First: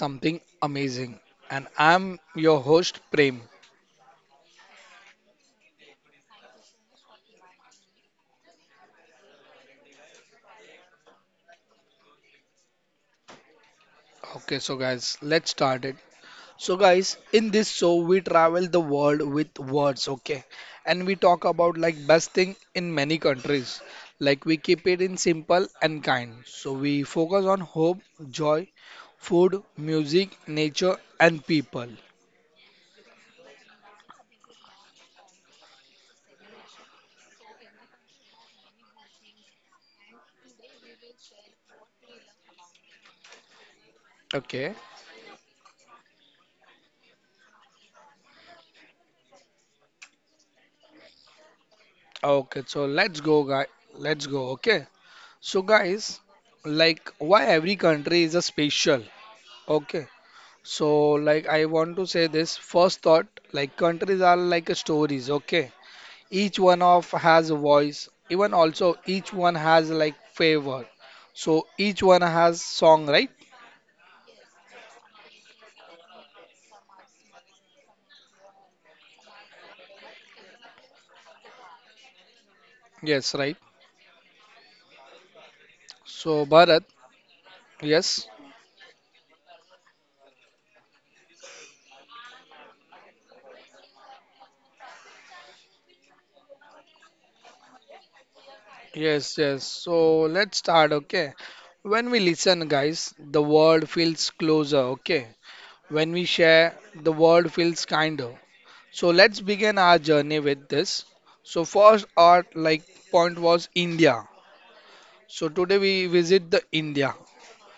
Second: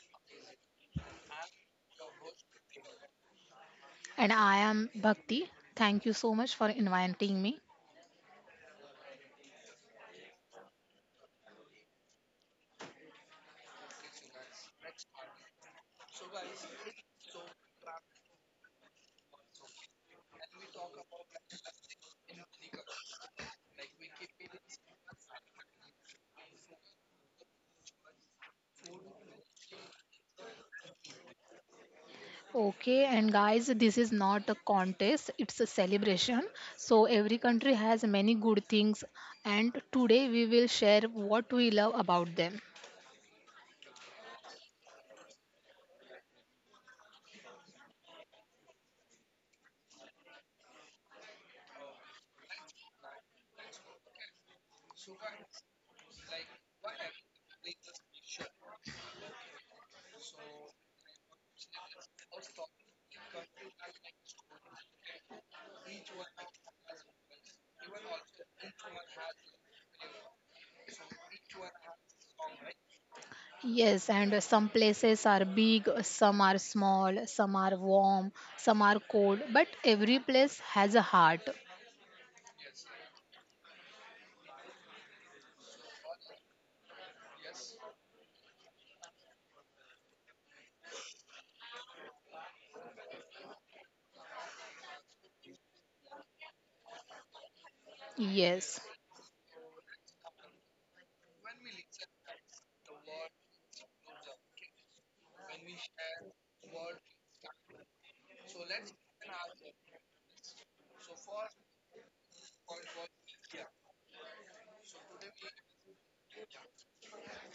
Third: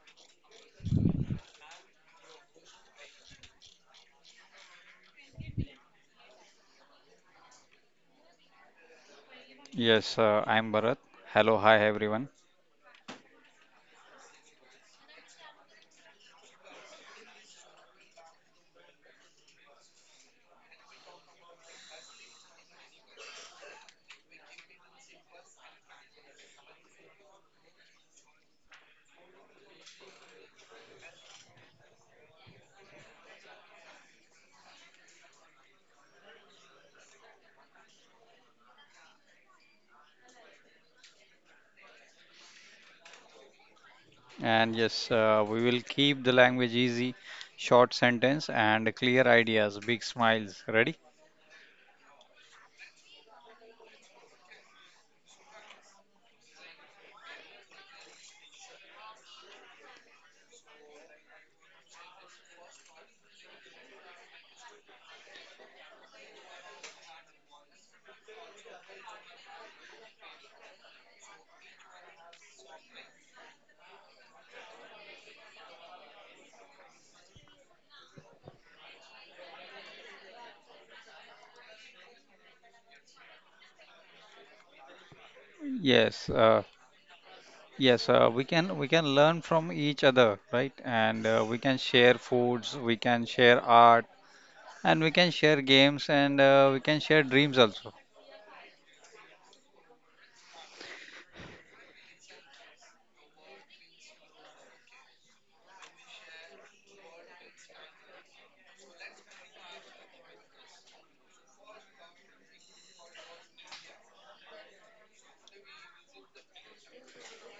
Something Amazing, and I'm your host Prem. And I am Bhakti. Thank you so much for inviting me. Yes, I'm Bharat. Hello, hi everyone. Okay, so guys, let's start it. So, guys, in this show, we travel the world with words, okay, and we talk about like best thing in many countries. Like, we keep it in simple and kind. So, we focus on hope, joy, food, music, nature, and people. Okay, and guys, this is not a contest, it's a celebration. So, every country has many good things, and today we will share what we love about them. Okay, And yes, we will keep the language easy, short sentence and clear ideas, big smiles. Ready? okay, so let's go, guys. Let's go, okay. So guys, like why every country is a special? Okay. So like I want to say this first thought, like countries are like a stories, okay? Each one of has a voice, even also each one has like favor. So each one has song, right? Yes, and some places are big, some are small, some are warm, some are cold, but every place has a heart. Yes, right. Yes, So uh, Bharat, yes. yes. We can learn from each other, right? And we can share foods, we can share art, and we can share games, and we can share dreams also. Yes. Yes, yes. So let's start, okay? When we listen, guys, the world feels closer, okay? When we share, the world feels kinder. So let's begin our journey with this. So first our like point was India. So today we visit the India.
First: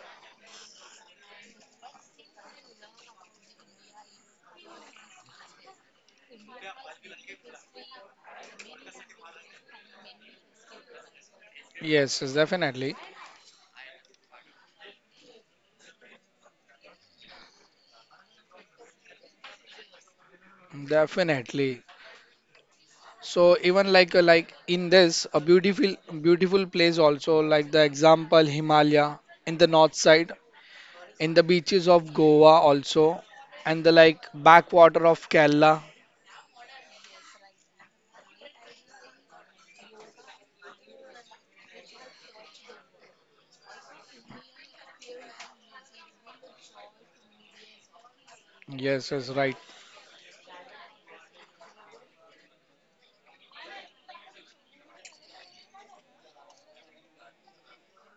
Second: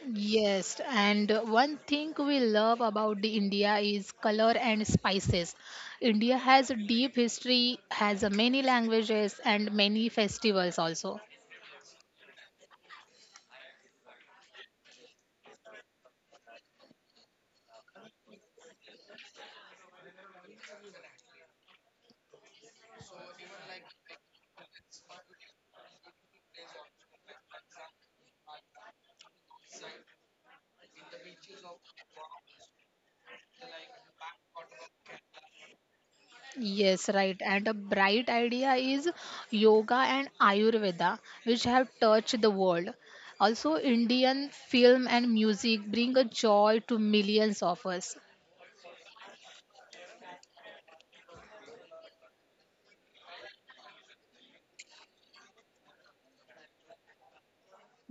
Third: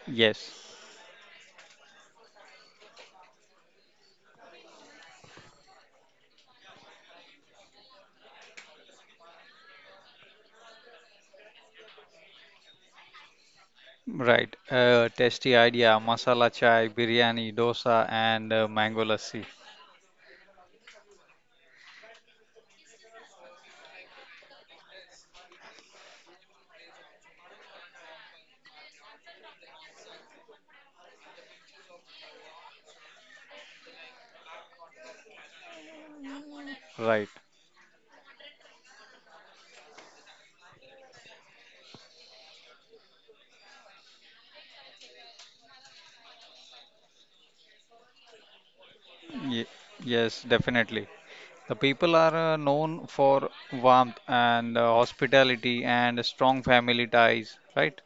Yes. Yes, and one thing we love about the India is color and spices. India has a deep history, has a many languages and many festivals also. Yes, yes, definitely, Right. Tasty idea, masala chai, biryani, dosa, and mango lassi. definitely. So even like in this a beautiful place also like the example Himalaya in the north side, in the beaches of Goa also, and the like backwater of Kerala. Yes, Right. right. And a bright idea is yoga and Ayurveda, which have touched the world. Also, Indian film and music bring a joy to millions of us. Yes, yes, right. Ye yes, definitely. The people are known for warmth and hospitality and strong family ties, right?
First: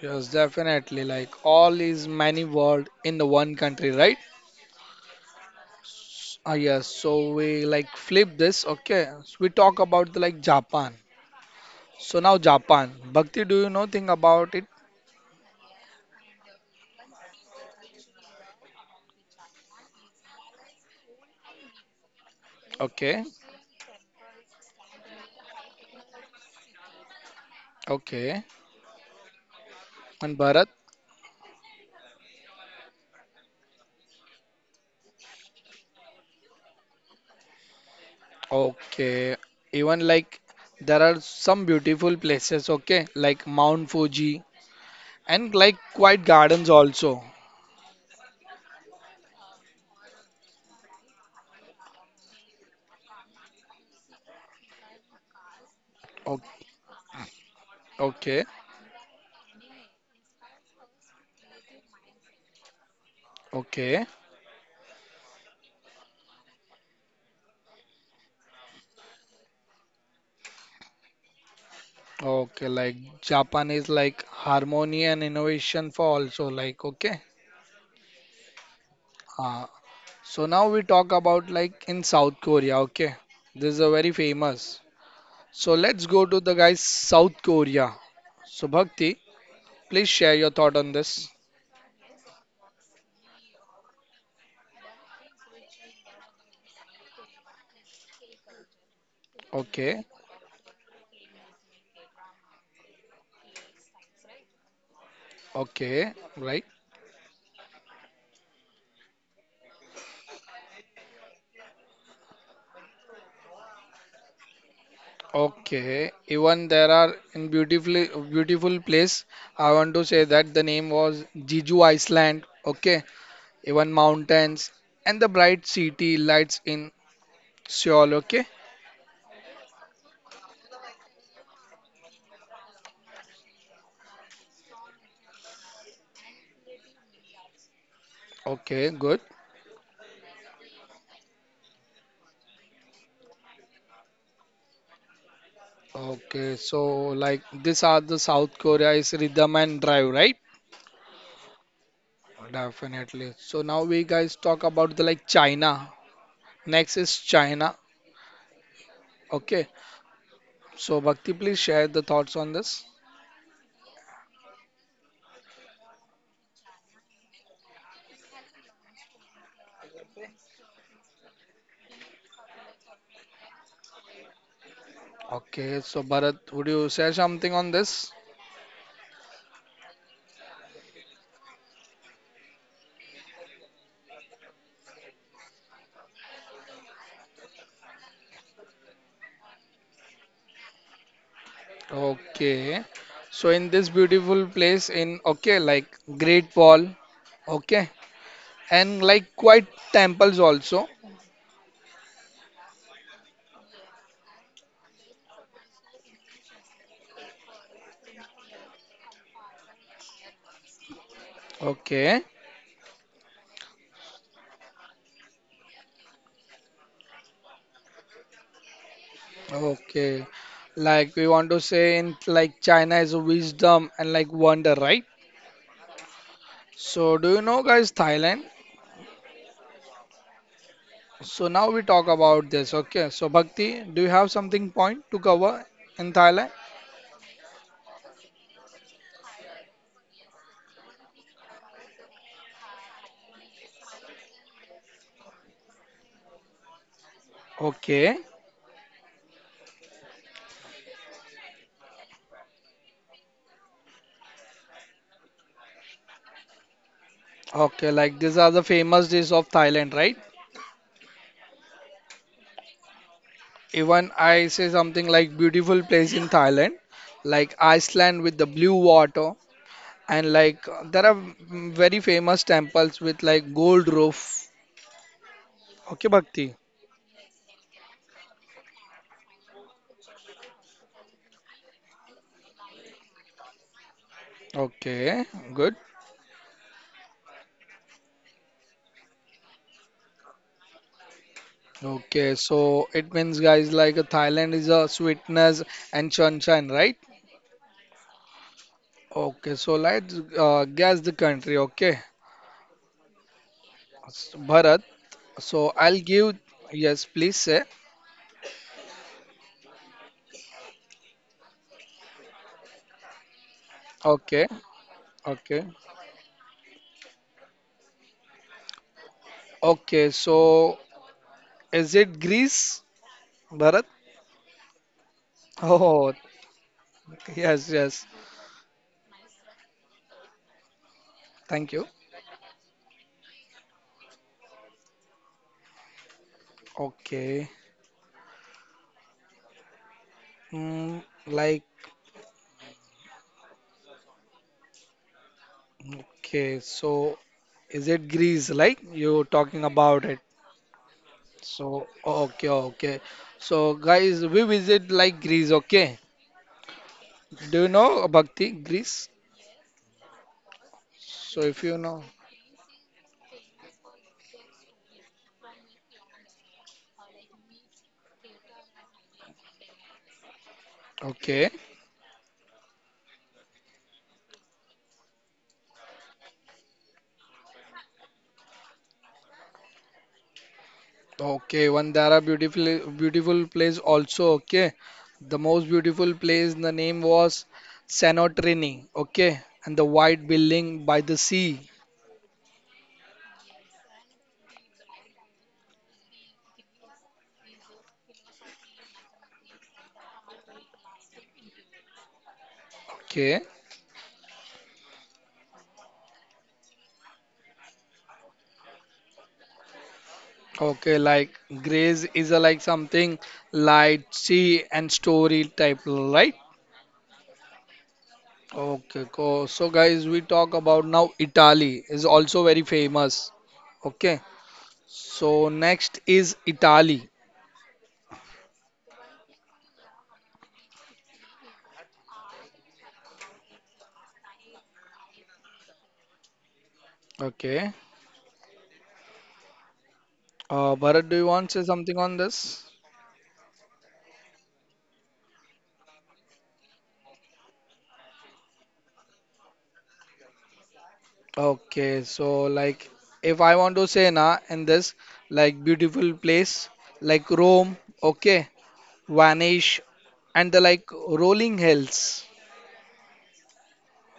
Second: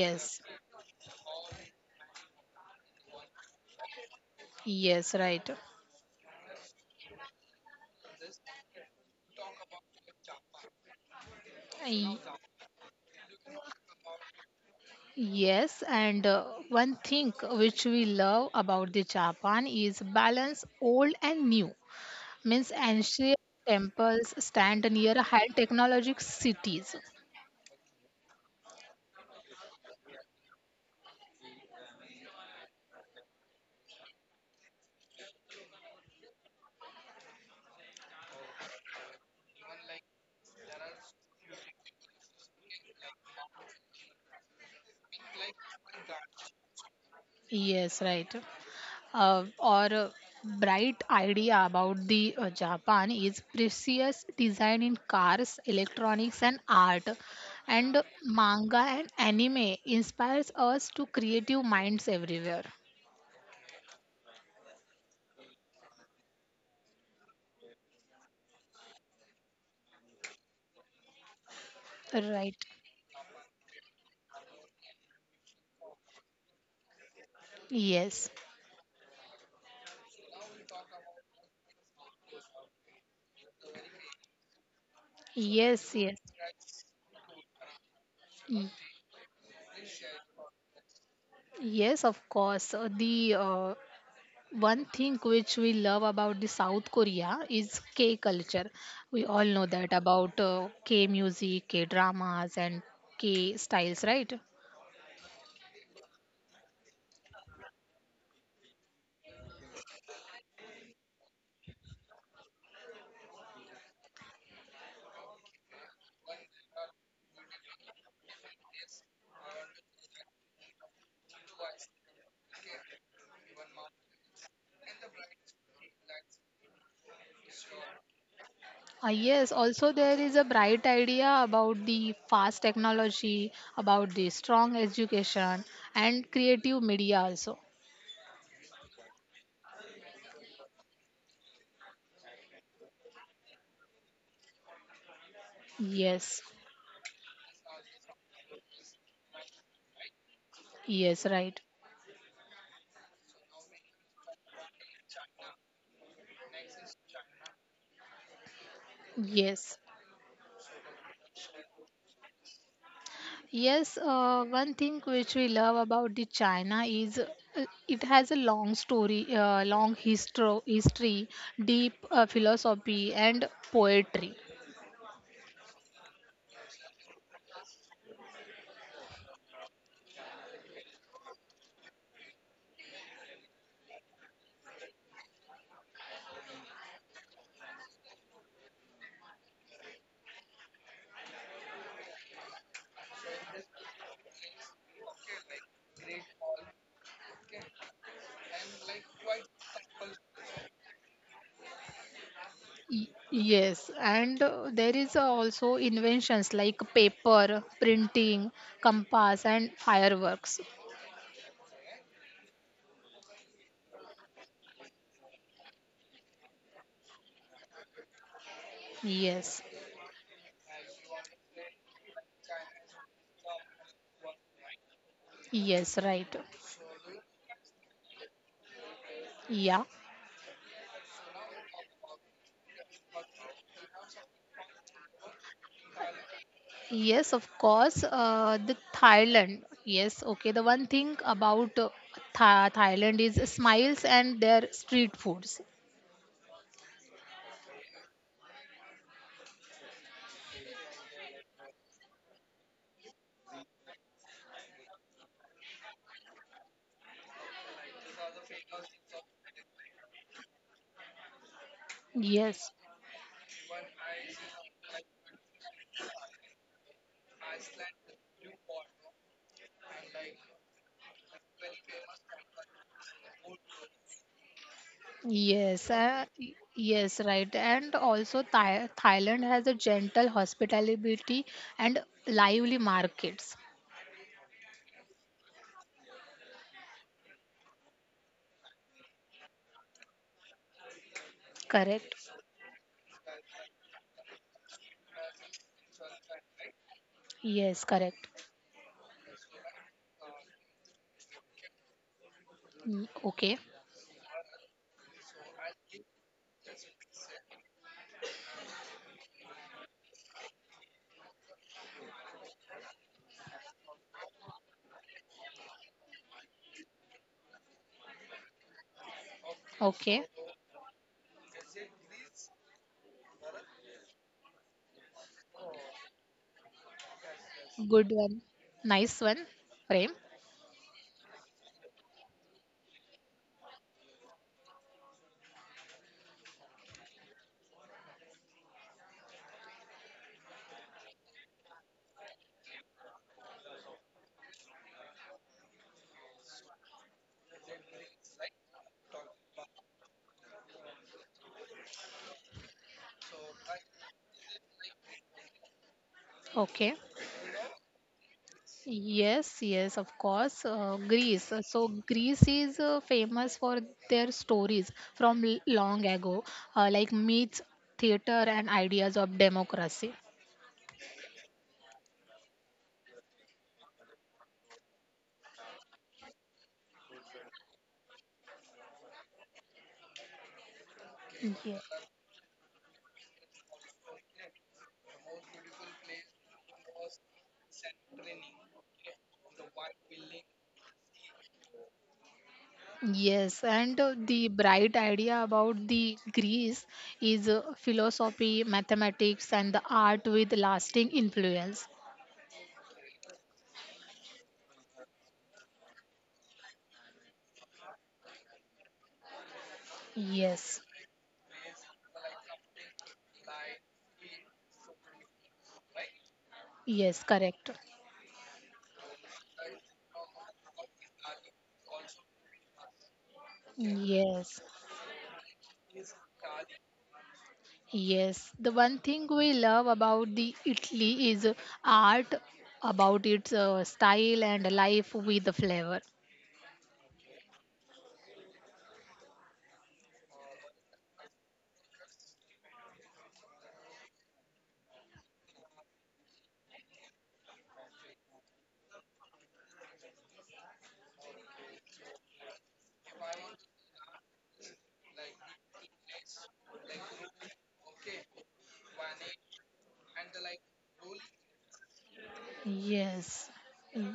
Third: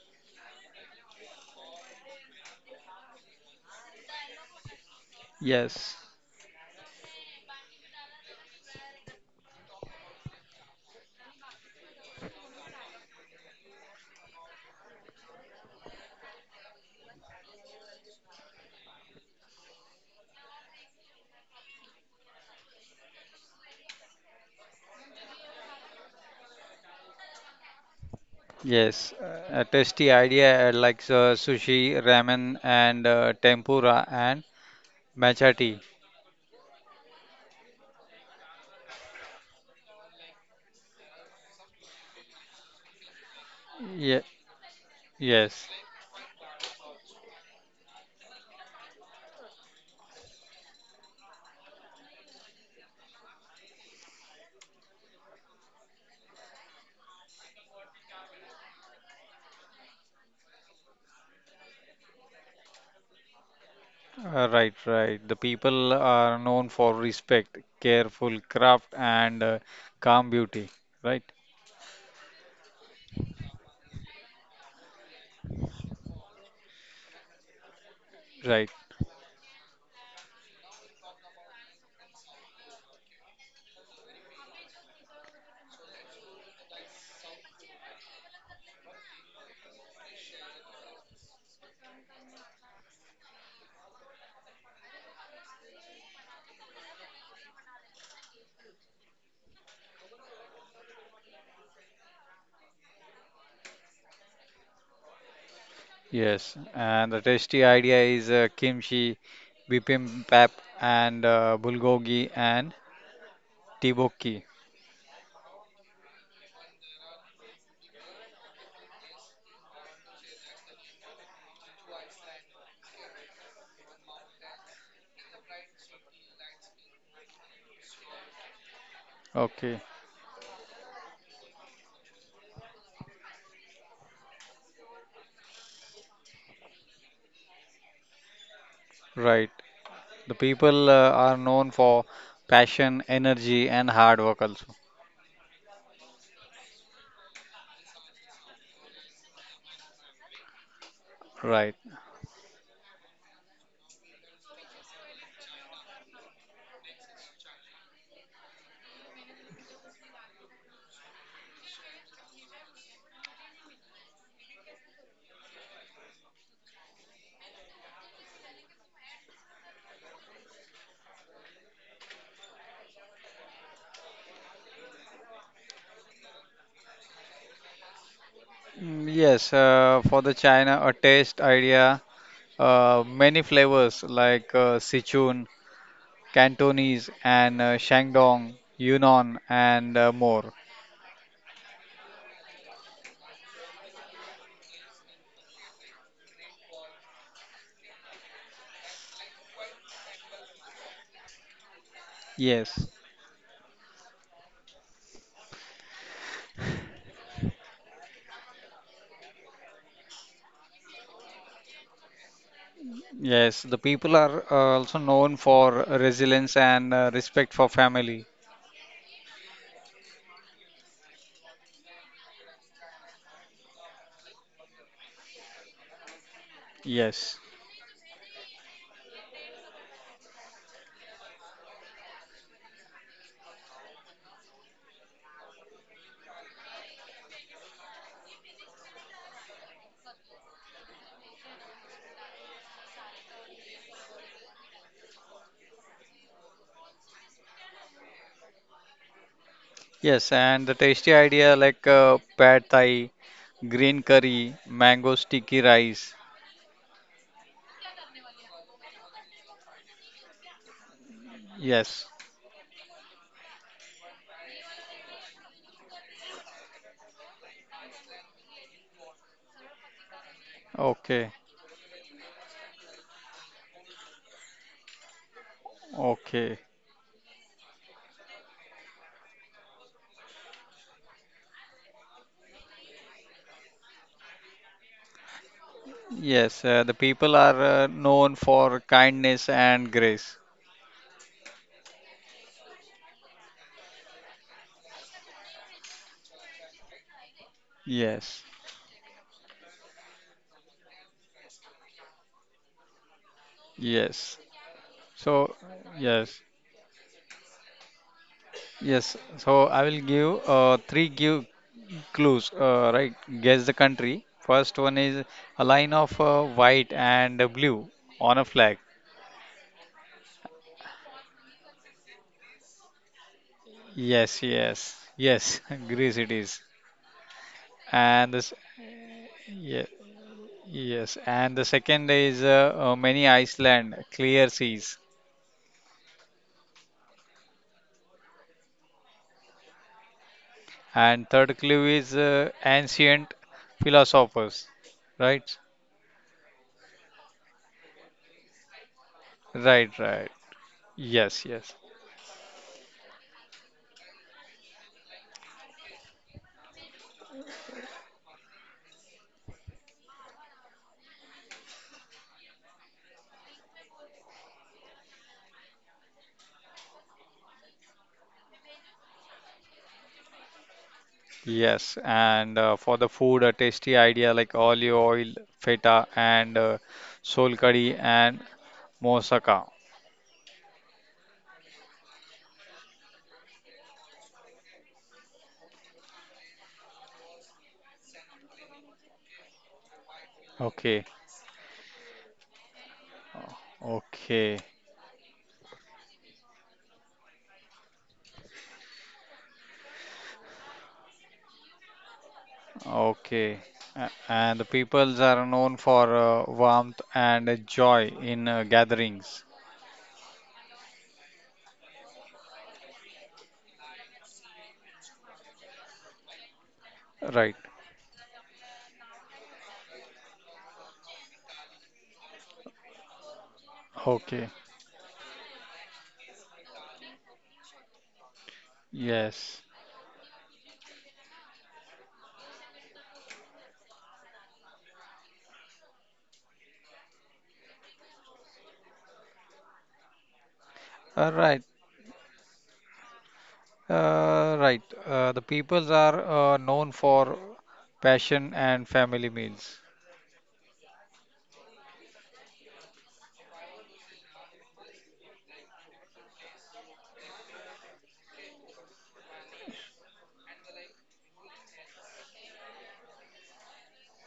Yes, definitely. Like all is many world in the one country, right? yes, right. Yes, Ah yes, so we like flip this. Okay, so we talk about the, like Japan. So now Japan, Bhakti, do you know thing about it? Yes, and one thing which we love about the Japan is balance old and new. Means Okay, ancient temples stand near high technologic cities. okay, yes. A tasty and idea Bharat. Like sushi, ramen, and tempura and matcha tea. Okay, even like there are some beautiful places. Okay, like Mount Ye Fuji and yes, like quiet gardens also. Yes, right. Or bright idea about the Japan is precious design in cars, O- electronics, and art. And Okay, manga and anime inspires us to creative minds everywhere. okay, right, right. The people are known for respect, careful craft, and calm beauty, right? Right. okay. Like Japan is like harmony and innovation for also like okay. Yes. Right. Ah, so now we talk about like in South Korea, okay? This is a very famous. So Yes, let's yes. go to the guys South Korea. Y- So Bhakti, please share your thought on this. Yes, of course. The one thing which we love about the South Korea is K culture. We all know that Okay, about K music, K dramas, and K styles, right? okay, Yes, right. and the tasty idea is kimchi, bibimbap, and bulgogi and tteokbokki. Okay. Even there are in beautifully beautiful place. I want to say that the name was Jeju Island. Okay. Even mountains and the bright city lights in Seoul. Okay. Yes, Okay, also there is a bright idea about the fast technology, about the strong education, and creative media also. Okay, good. right. The people are known for passion, energy, and hard work also. Yes, Okay, so like these are the South Korea is rhythm and drive, right? yes, right. Right. Definitely. So now we guys talk about the like China. Next is China. Okay. Yes. So Bhakti, please share the thoughts on this. Yes, one thing which we love about the China is it has a long story, long history, deep philosophy and poetry. Okay. So Bharat, would you share something on this? Yes, for the China, a taste idea, many flavors like Sichuan, Cantonese, and Shandong, Yunnan, and more. Okay. So in this beautiful place in okay, like Great Wall, okay, and like quite temples also. Yes. Yes, and there is also inventions like paper, printing, compass, and fireworks. Okay. Yes, the people are also known for resilience and respect for family. Yes, Okay. Like we want to say in like China is wisdom and like wonder, right? yes, right. So do Yes. you know guys Thailand? Yeah. So now we talk about this. Okay. So Bhakti, do you have something point to cover in Thailand? Yes, of course. The Thailand. Yes, okay. The one thing about Thailand is smiles and their street foods. Okay. Yes, and the tasty idea like pad thai, green curry, mango sticky rice. Okay, like these are the famous days of Thailand, right? Yes. Yes, Even I say something like beautiful place in Thailand, like Iceland with the blue water, and like there are Okay. Very famous temples with like gold roof. yes, Okay, Bhakti. Okay. yes, right. And also, Thailand has a gentle hospitality and lively markets. Okay, good. Yes, the people are known for kindness and grace. Correct. Okay, so it means guys like Thailand is a sweetness and sunshine, right? Yes, correct. Yes. Okay, so let's guess the country. Okay, Mm, okay, Yes. Bharat. So So, I'll give yes. yes, please say. Yes, so I will give three give clues. Right, guess the country. Okay, First one is a okay, line of white and blue on a flag. okay. okay. So is it Greece, Bharat? Yes, yes, yes, Greece it Oh, is. yes, Good And yes. one. this, Nice one, yeah, Prem. yes, and the Thank second you. is many Iceland, clear seas. Okay. Mm, And third like clue is ancient philosophers. Right, okay, so is it Greece? Like you talking right, about right. it? Yes, yes. So, okay, okay. So, guys, we visit like Greece, okay? Okay. Do you know Bhakti, Greece? Yes, yes, of course. So, Greece. If So, you know, Greece is famous for their stories from long ago, like myths, theater, and ideas of democracy. okay, Yes, and for the food, a tasty idea like olive oil, feta, and sol curry and moussaka. okay, Yeah. Vandara, beautiful, beautiful place also, okay? The most beautiful place, the name was Santorini, okay? And the white building Okay, by the sea, Yes, and okay, the bright idea about the Greece is philosophy, mathematics, and the art with lasting influence. okay? okay. And the peoples are known for warmth and joy in gatherings. Yes, Okay, like Greece is a, like something light, sea, and story type, right? yes, Right. correct. Okay, cool. So, guys, we talk about now Italy is also very famous. Okay, Okay. Yes. so next is Italy. Yes, the one thing we Yes. love about the Italy is art, about its style and life with the flavor. Okay, Bharat, do you All want right. to say something on this? Right. The peoples are known for passion and family meals. Okay, so like if I want to say na in this like beautiful place like Rome, okay, Vanish, and the like rolling hills. Yes,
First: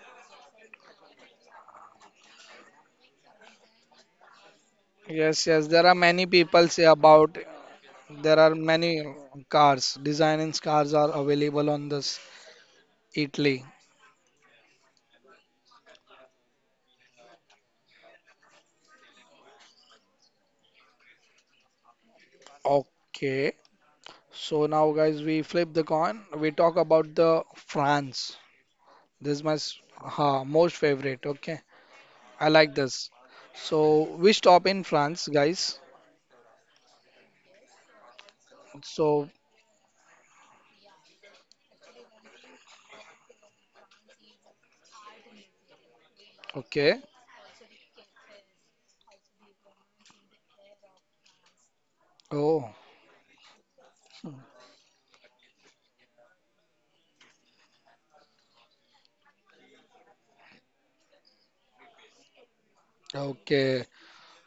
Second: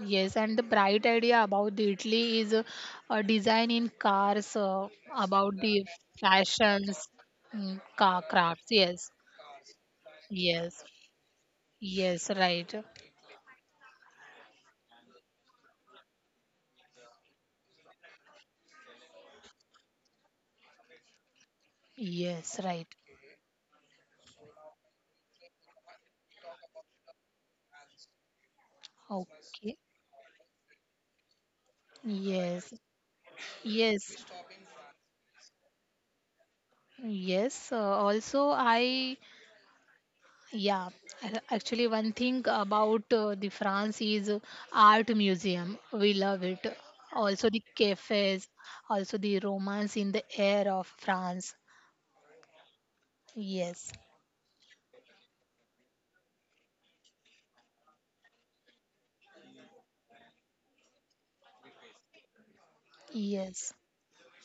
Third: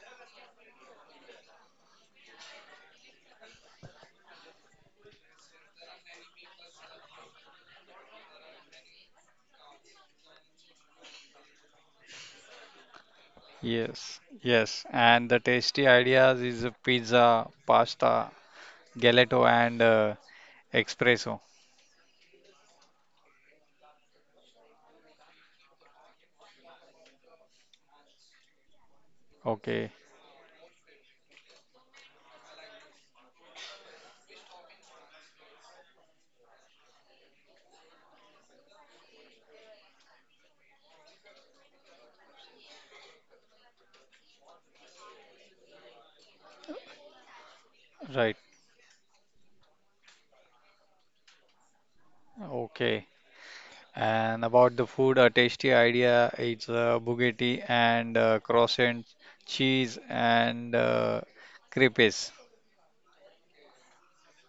yes, and the bright idea about the Italy is a design in cars, Yes, about yes, there the are many people say fashions, about car there are crafts. many Yes, cars, designing yes, cars are available on this yes, right, Italy. Yes, yes, and the tasty ideas is a pizza, pasta, gelato, and espresso. yes, right. Okay. So now, guys, we flip the coin. We talk about the France. This is my Okay, Okay, most favorite. Okay. I yes, like this. So yes, we stop in France, guys. yes. Also, I So, Yeah, actually, one thing about the France is art museum. We love it. okay. Also the right. cafes, also the romance in the air of France. Oh, Okay, Yes, and about the food, a tasty idea is bugatti and croissant, cheese, and crepes. yes, okay.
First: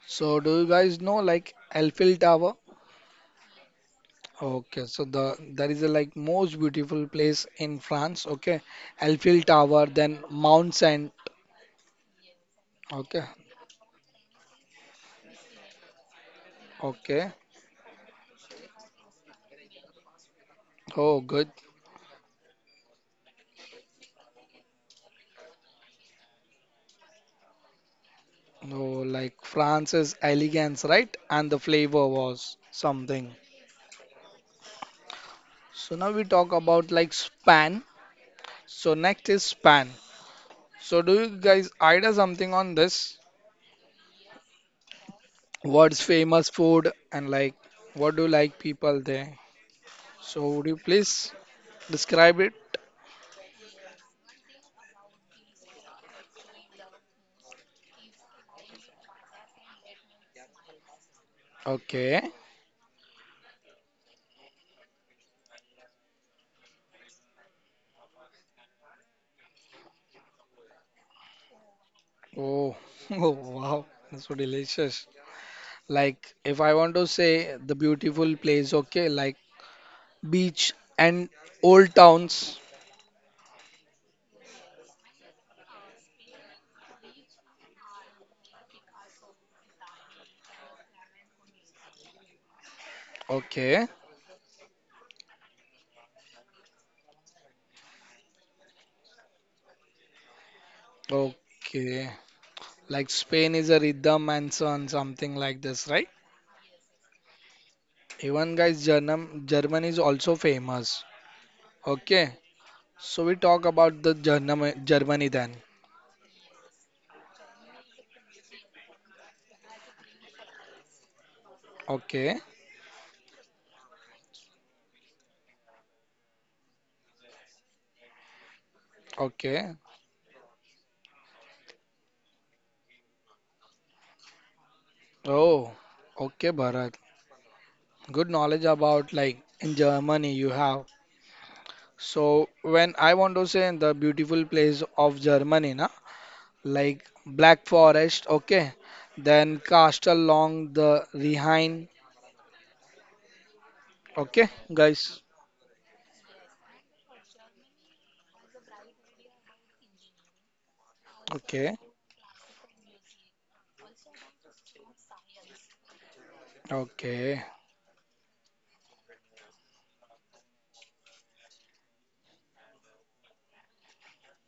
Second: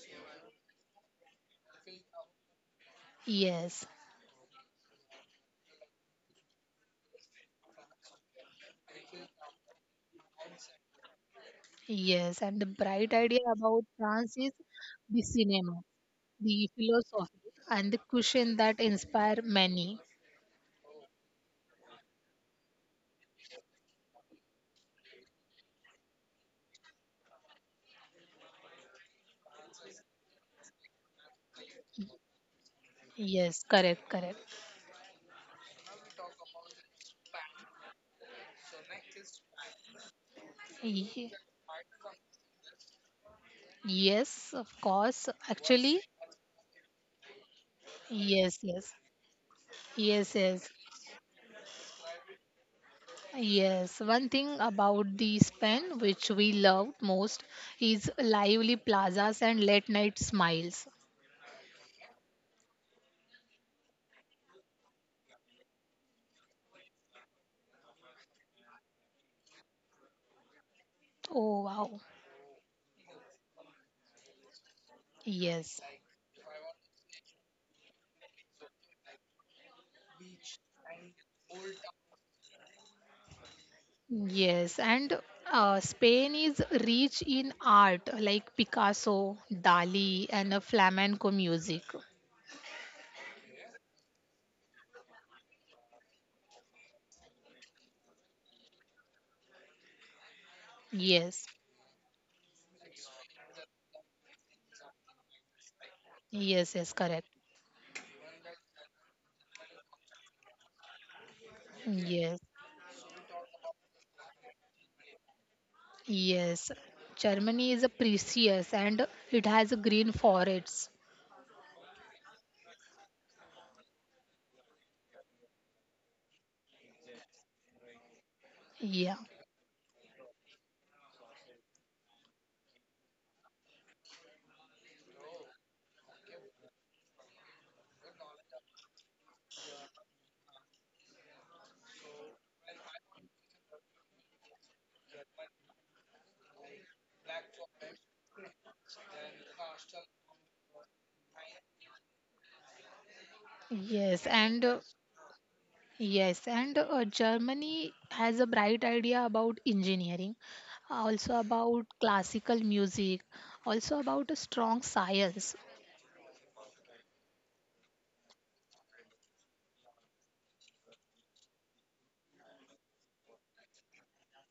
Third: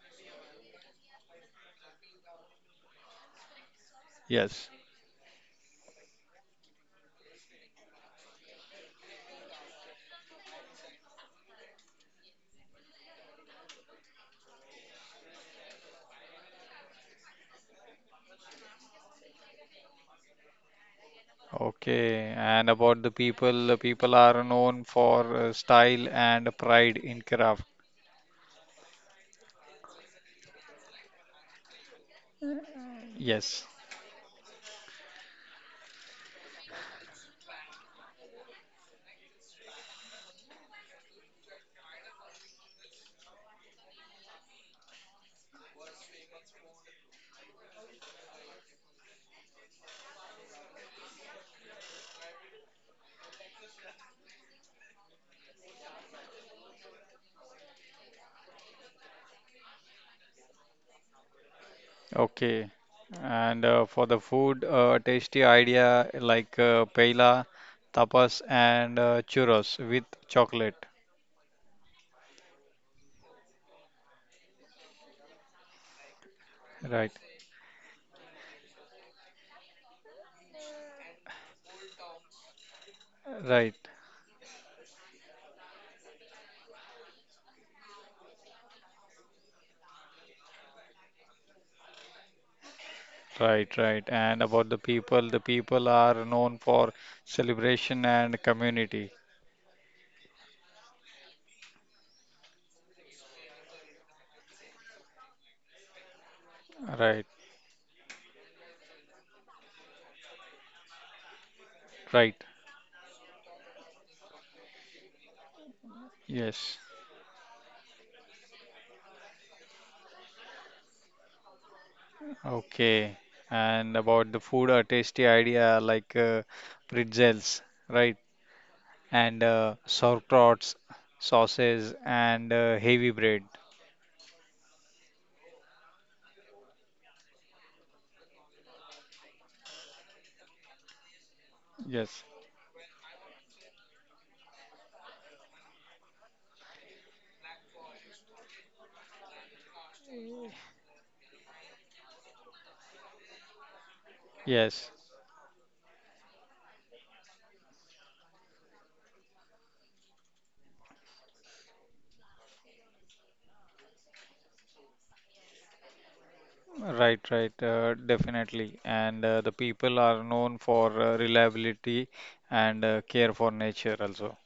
So do you guys know like Eiffel Tower? yes, Yes. Okay, so the that is a like most beautiful place in France. Okay, Eiffel Tower, then Mount Saint. yes. And the bright Okay, idea about France is the cinema, the okay. philosophy, and the cushion that inspire many. Oh, good. Okay, and about the people are known for style and pride in craft. Oh, like France's elegance, right? And the flavor was something. Yes, Yes. correct, correct. So now we talk about like span. So next is span. So do Ye- you guys idea something on this? Yes, of course. Actually, What's famous food and like what do yes, like yes, people there? yes, So yes. would you please describe it? Yes, one thing about the Spain which we loved most is lively plazas and late night smiles. Okay. Okay. And for the food, tasty idea like paella, tapas, and churros with chocolate. Oh wow. Oh, oh wow. That's so delicious. Yes. Like if I want to Right, say the beautiful place, okay, like beach and old towns. right, Yes, and Spain is rich in art like Picasso, Dali, and flamenco music. right, Okay. right. And about the people are known for celebration and community. Yes, Okay, like Spain is a rhythm and so on, something like this, right? yes, yes, correct. Right, Even guys, Germany is also famous. Yes, Okay, right. so we talk about the Germany then. yes. Yes. Germany is a precious and it has green forests. Okay, Okay. And about the food, a tasty idea like pretzels, right? Yeah, And okay. Sauerkrauts, sauces, and heavy bread. Oh, okay, Bharat. Good knowledge about like in Germany you have. Yes. So when I want to say the beautiful place of Germany, na like Black Forest. Okay, then castle along the Rhine. yes, Okay, and Yes, guys. Yes, and Germany has a bright idea about engineering, also Okay. about classical music, also about a strong science. right, Okay, right, definitely. And the people are known for reliability and care for nature also.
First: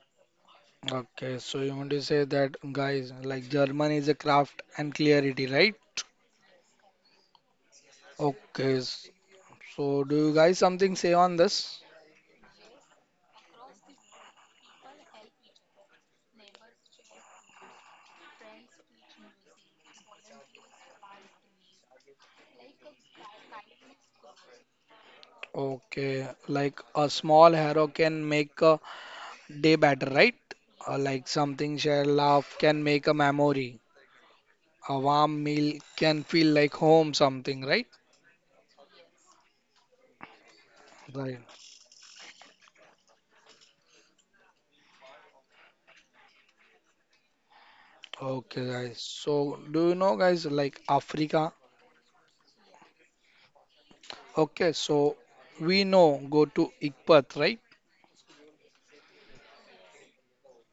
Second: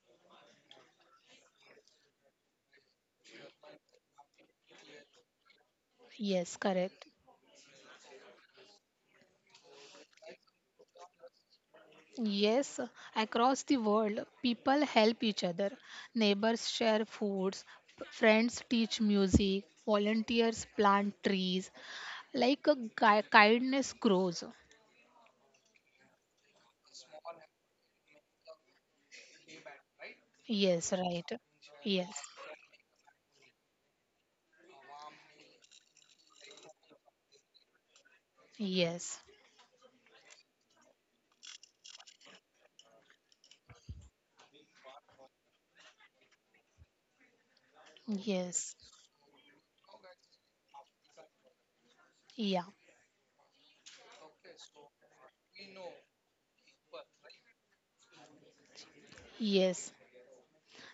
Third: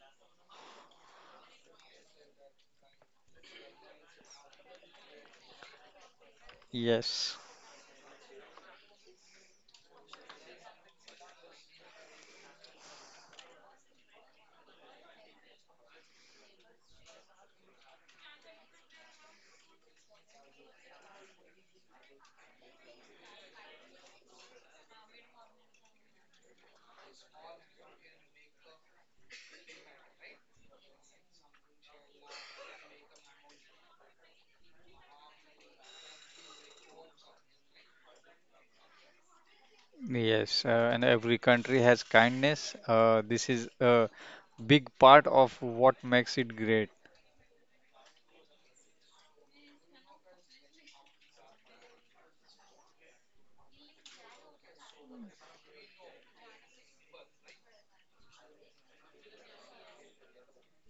okay. So you want to say that guys, like German is a craft and clarity, right? Yes, correct. Yes, Okay. So do you guys something say on this? Yes, across the world, people help each other. Neighbors share foods, friends teach music, volunteers plant trees. Like a kindness grows. Okay, like a small hero can make a day better, right? Yes, Like right. something share Yes, laugh can make a memory. A warm meal can feel like home, something, right? yes, yes, and every Right. country has kindness. This is a big part of what makes it great. yes, Okay, guys. So do you know, guys, like Africa? yeah, Okay, so we know go to Ikpat, right? yes.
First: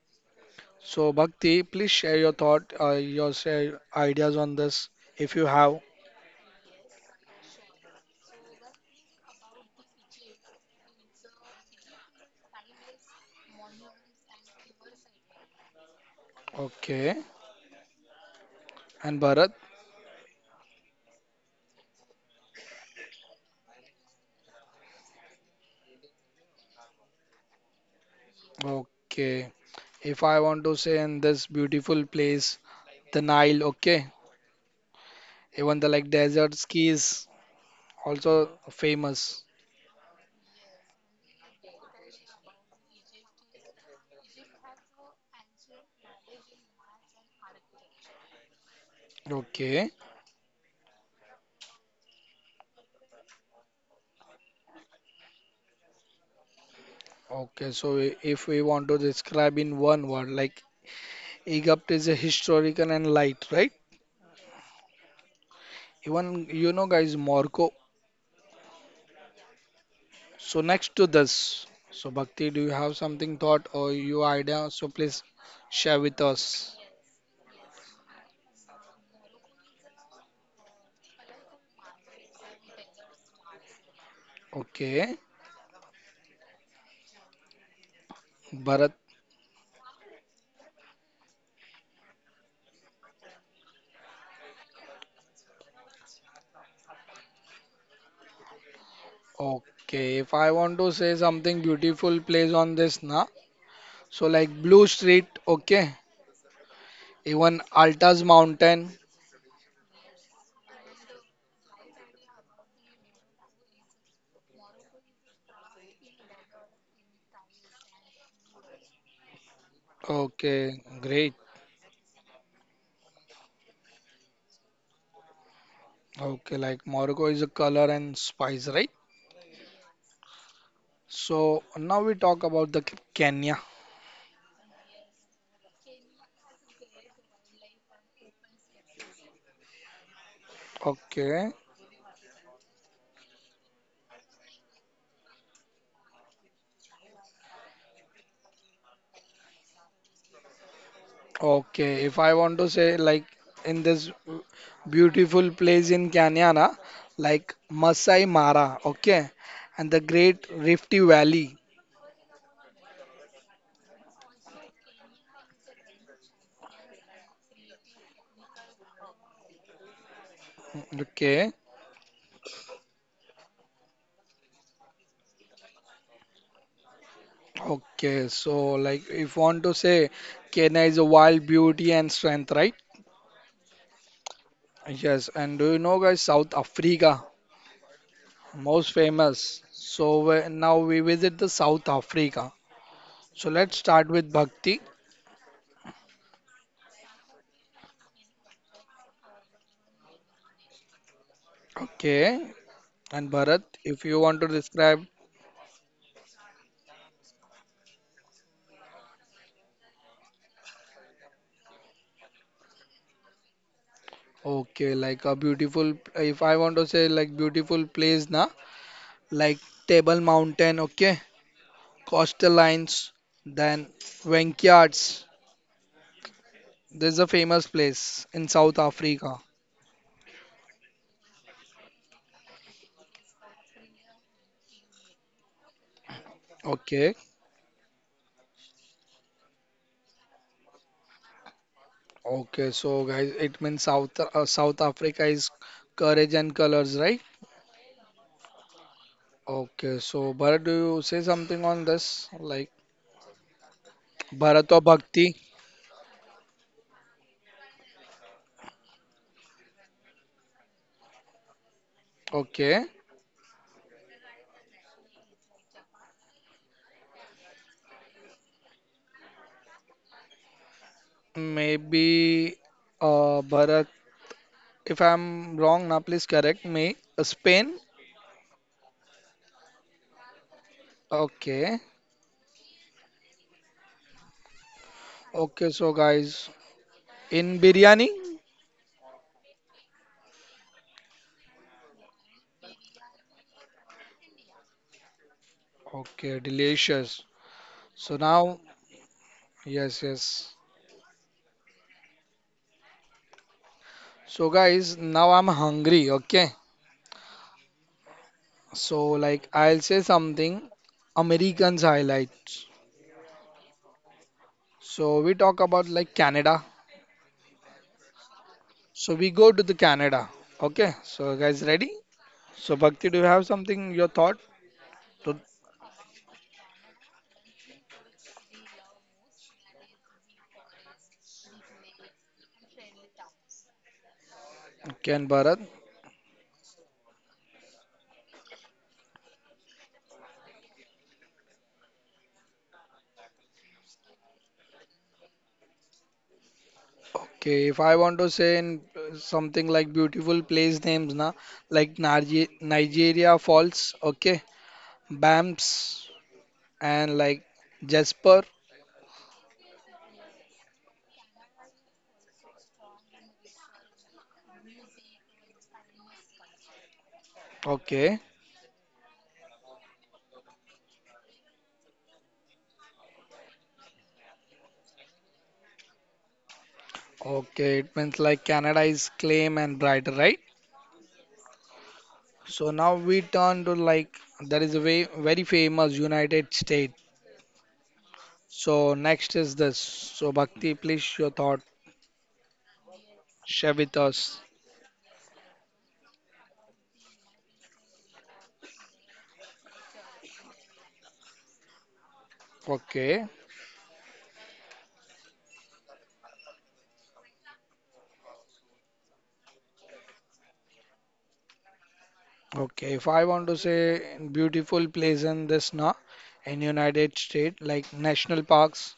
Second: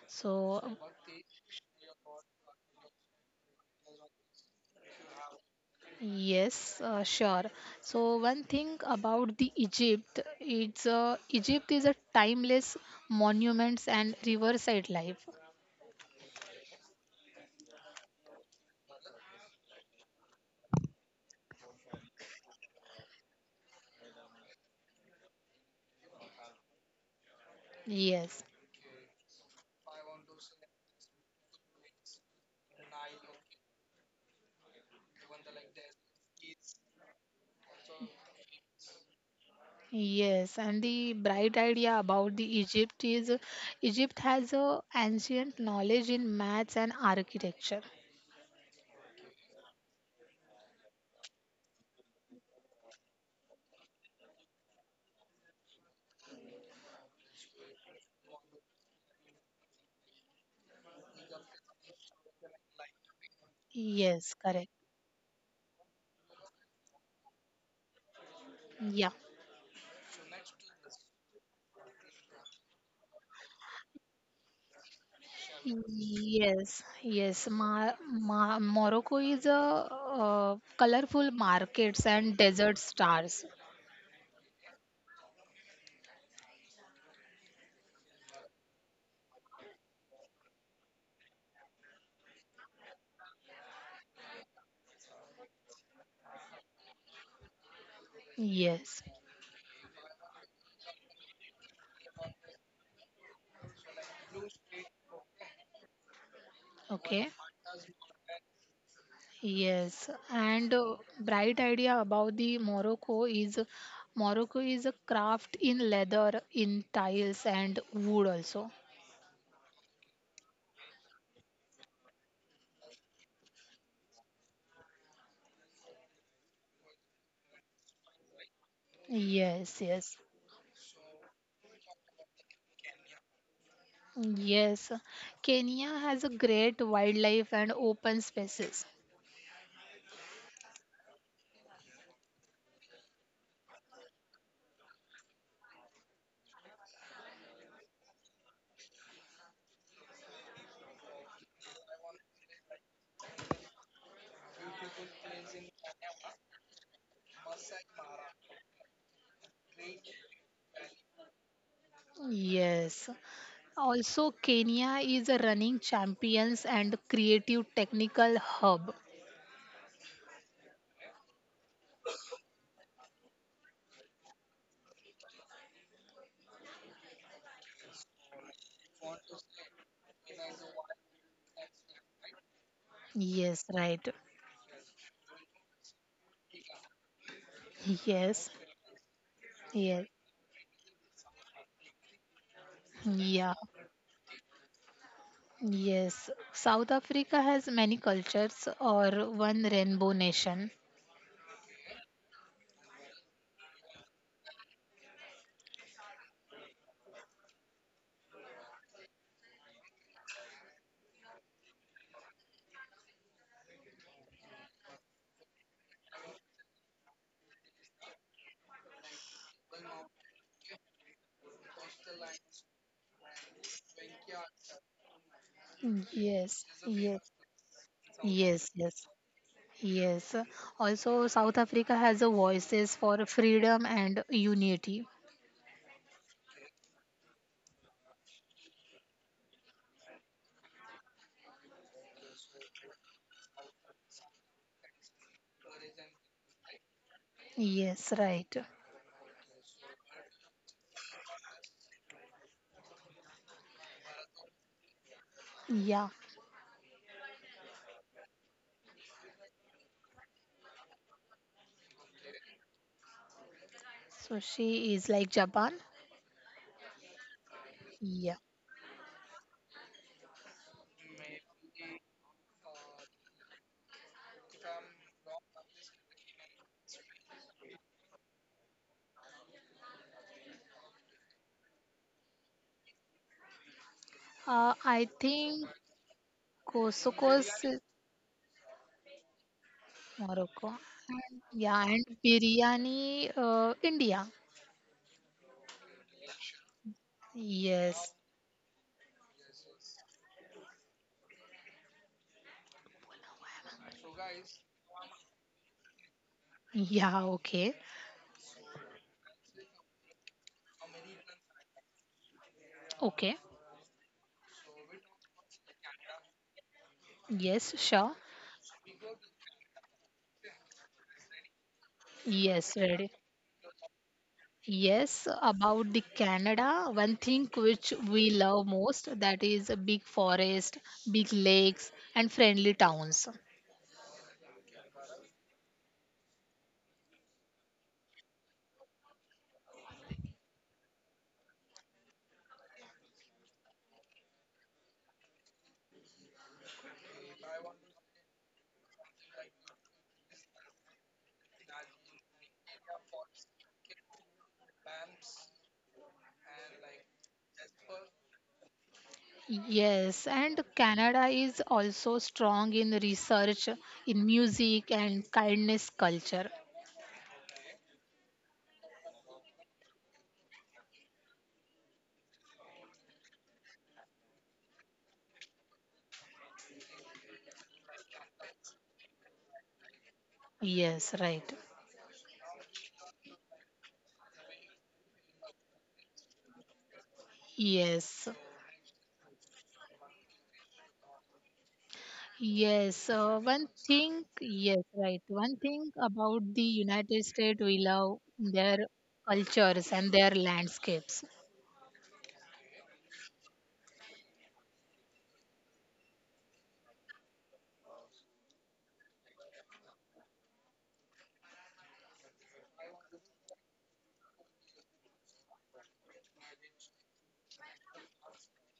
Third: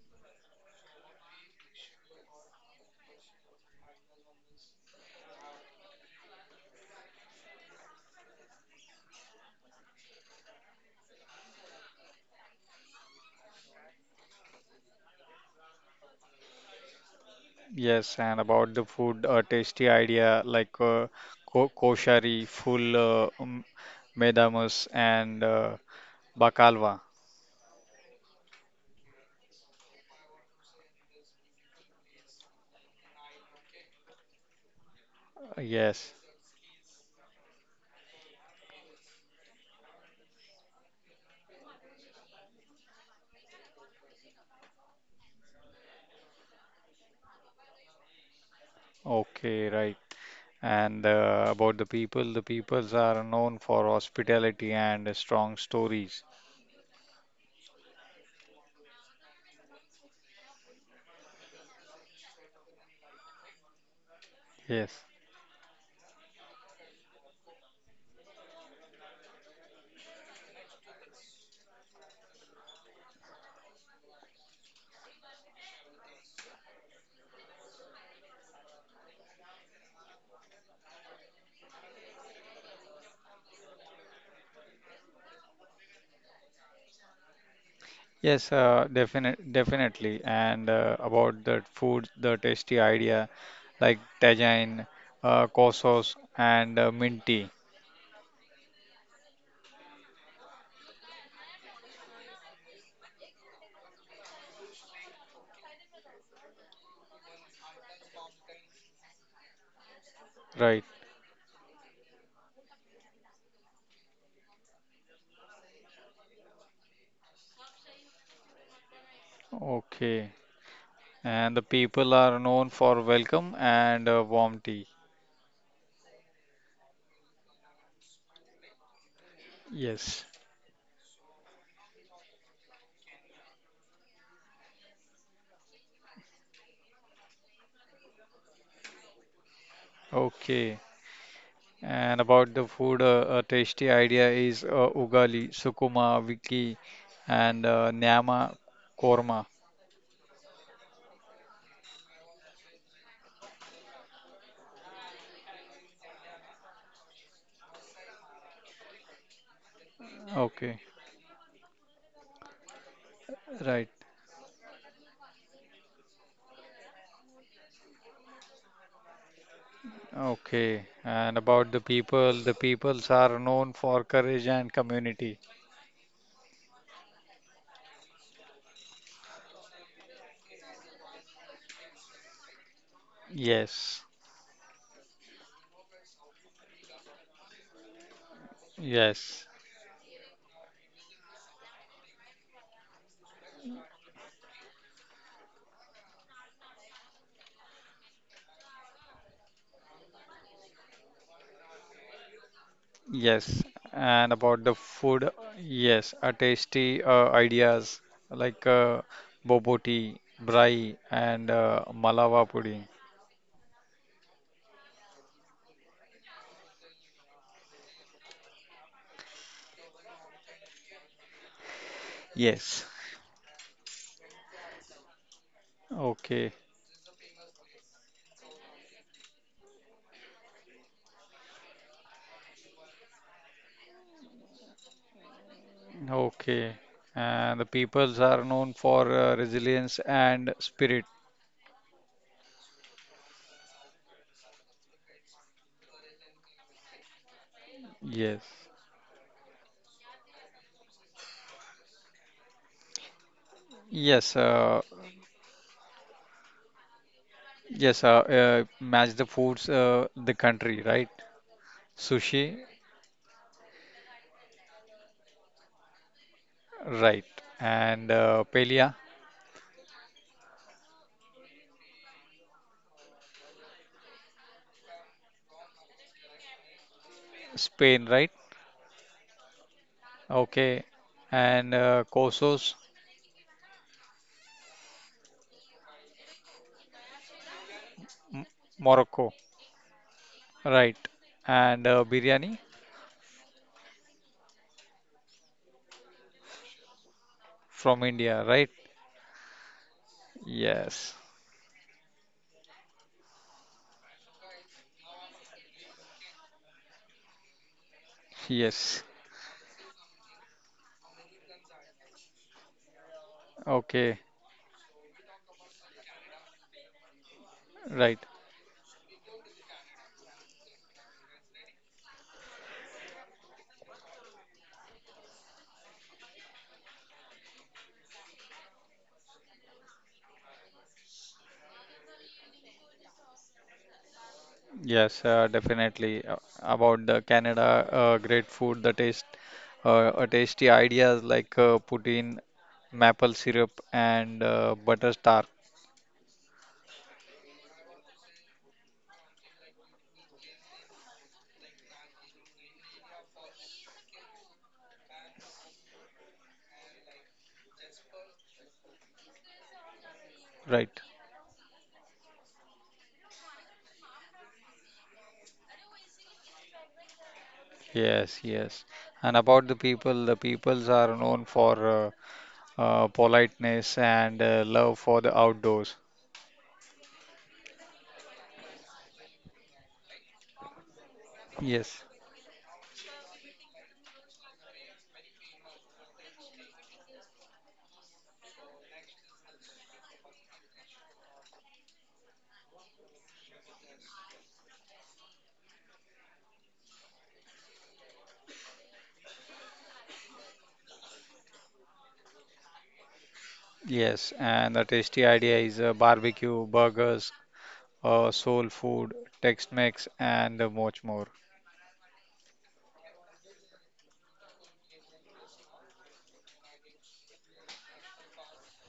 So, So, Bhakti, please share your thought, your share ideas on this if you have. yes, sure. So, one thing about the Egypt, it's Egypt is a timeless monuments and riverside life. Okay. Yes, and about the And food, Bharat, a tasty idea like ko koshari, full medamus, and bakalva. Yes, okay. If I want to say in this beautiful place, the Nile, okay. Even the Yes, like desert skis, also famous. yes, and the bright idea about the Egypt is Egypt has a ancient knowledge in maths and architecture. okay, Okay. right. And about the people, the peoples are known for hospitality and strong stories. Okay. So, if we want to describe in one word, like Egypt is a historical and light, right? Yes, correct. Yes. Even you know, guys, Morocco. Yeah. So next to this, so Bhakti, do you have something thought or your idea? So please share with us. Yes, yes. Ma Ma Morocco is a colorful markets and desert stars. Okay, Yes, Bharat. Definitely. And about the food, the tasty idea like tagine, kosos, and mint tea. Yes. Okay, if I want to say something beautiful place on this, na. So like Blue Street. Okay, Okay. even Altas Mountain. Yes. And Right. Bright idea about the Morocco is a craft in leather, in tiles and wood also. Okay. Okay, great. And the people are known for welcome and warm tea. Okay, like Morocco is a color and spice, right? Yes, yes. Yes. So now we talk about the Kenya. Yes. Kenya has a great wildlife and open spaces. Okay. Okay. And about the food, a tasty idea is ugali, sukuma, wiki, and Nyama Korma. Okay, if I want to say like in this beautiful place in Kanyana, like Masai Mara, okay, and the Great Rifty Okay, Valley, Yes. right. Also, Kenya is a running champions and creative technical hub. Okay. okay, And about the people, the peoples are known for courage and community. okay. So like if want to say Kenya is a wild beauty and strength, right? Yes, Yes, right. Yes, and do you know guys South Africa, Yes. most yes, famous. So Yes. Now we visit the South Africa. So Yeah. let's start with Bhakti, Yes, South Africa has many cultures or one rainbow nation. okay, and Bharat. yes. If you want to And about the describe food, yes, a tasty ideas like boboti, brai, and malawa pudding. okay, like a beautiful, if I want to say like beautiful place, na, like Table Mountain, okay, coastal Yes. lines, then Wenkyards. Okay, Yes, This is a yes, famous place in South yes, yes, Africa. yes. Also, South Africa has a voices for freedom and unity. okay. Okay, And the peoples are known for resilience and spirit. okay, so guys, it means South South Africa is courage and colors, right? Yes, Yes. right. Okay, so Bharat, do you say something on this, like Yes, Bharat or uh, Bhakti? Yeah. Yes, match the foods, the country, right? Sushi, Okay, So she is like Japan. right. And Yeah. Paella, maybe Bharat. If I'm wrong, now please correct me. Spain? Spain, right? Okay. And Okay. Cosos, I Okay, think so guys, in Kosoko's biryani? M Morocco, Morocco. right. Yeah, And and biryani biryani, India. Okay, delicious. Yes. So from now, India, right? yes, yes. Yes, So guys, now I'm hungry, okay? Yeah, okay. So yes. like I'll say something Americans highlights. Okay. Okay, So we talk about like Canada. Yes, sure. right. So we go to the Canada. Okay, so guys ready? So Yes, Bhakti, do you ready. have something your thought to Yes, about the Canada, one thing which we love most that is a big forest, big lakes, and friendly towns. Ken Yes, Bharat? Definitely. About the Canada, great food, the tasty ideas like poutine, maple syrup, and butter tart, Okay, if I want to say in something like beautiful place names, na, like Nargi Nigeria Falls, okay, Banffs, and like Jasper, Yes, and right? Canada is also strong in research, in music, and kindness culture. okay, Yes, yes. And about the people, the peoples are known for politeness and love for the outdoors. okay, it means like Canada is claim and brighter, right? Yes, right. Yes, So now we turn to like there is a way very famous United States. Yes, So next is this. So Bhakti, please your thought yes, share one with us. thing, yes, right. One thing about the United States, we love their cultures and their landscapes. Okay. yes. And the tasty idea is barbecue, burgers, soul food, Tex-Mex, and much more. Okay, if I want to say in beautiful place in this na in United States, like national parks,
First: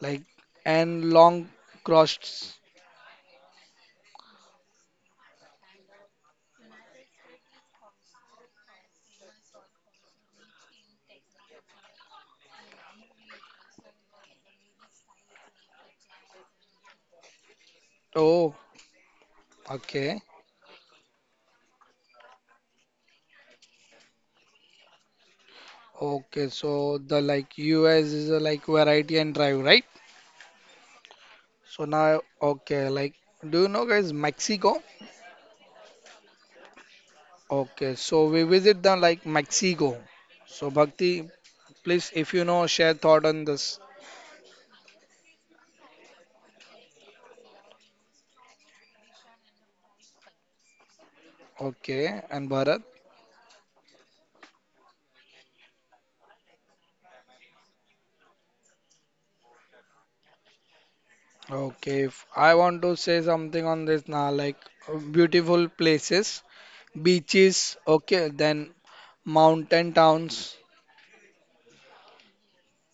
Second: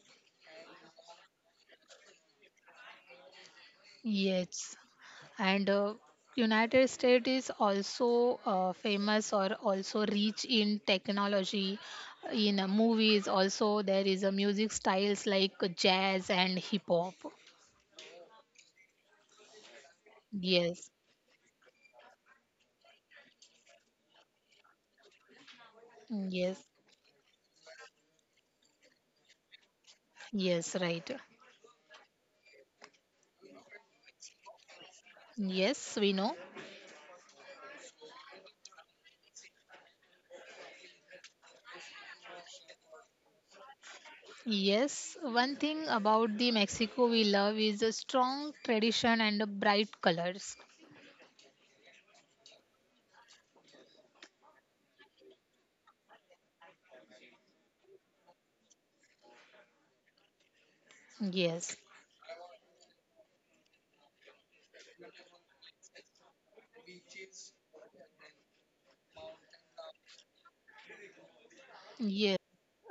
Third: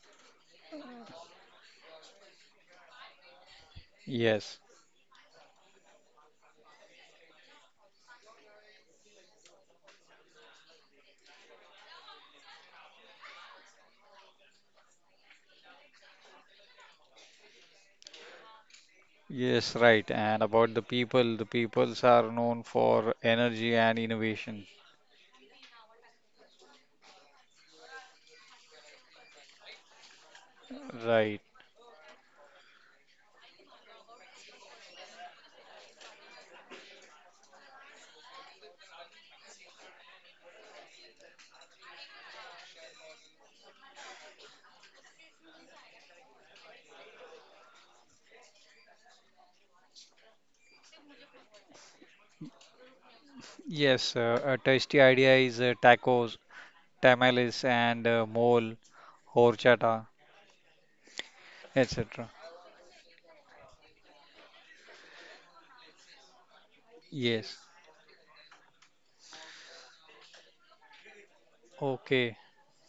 like and long crossed. Yes, Yes, and United States is also famous or also rich in technology, in movies. Also, there is a music styles like jazz and hip hop. Oh, yes, right. okay, And about the Yes, people, the peoples are known for energy and innovation. Okay. yes, So the like U.S. is a like variety and drive, right? yes, right. Right. So now, okay, like do you know guys Mexico? Yes, we know. Okay, so we visit the like Mexico. So Bhakti, please if you know share thought on this. Yes, one thing about the Mexico we love is the strong tradition and the bright colors. Okay, and Bharat. Yes, a tasty idea is tacos, tamales, and mole, horchata, Yes, Okay, if etc. I want to say something on this now, like beautiful places, Yes. beaches, okay, then mountain towns. yes. Okay.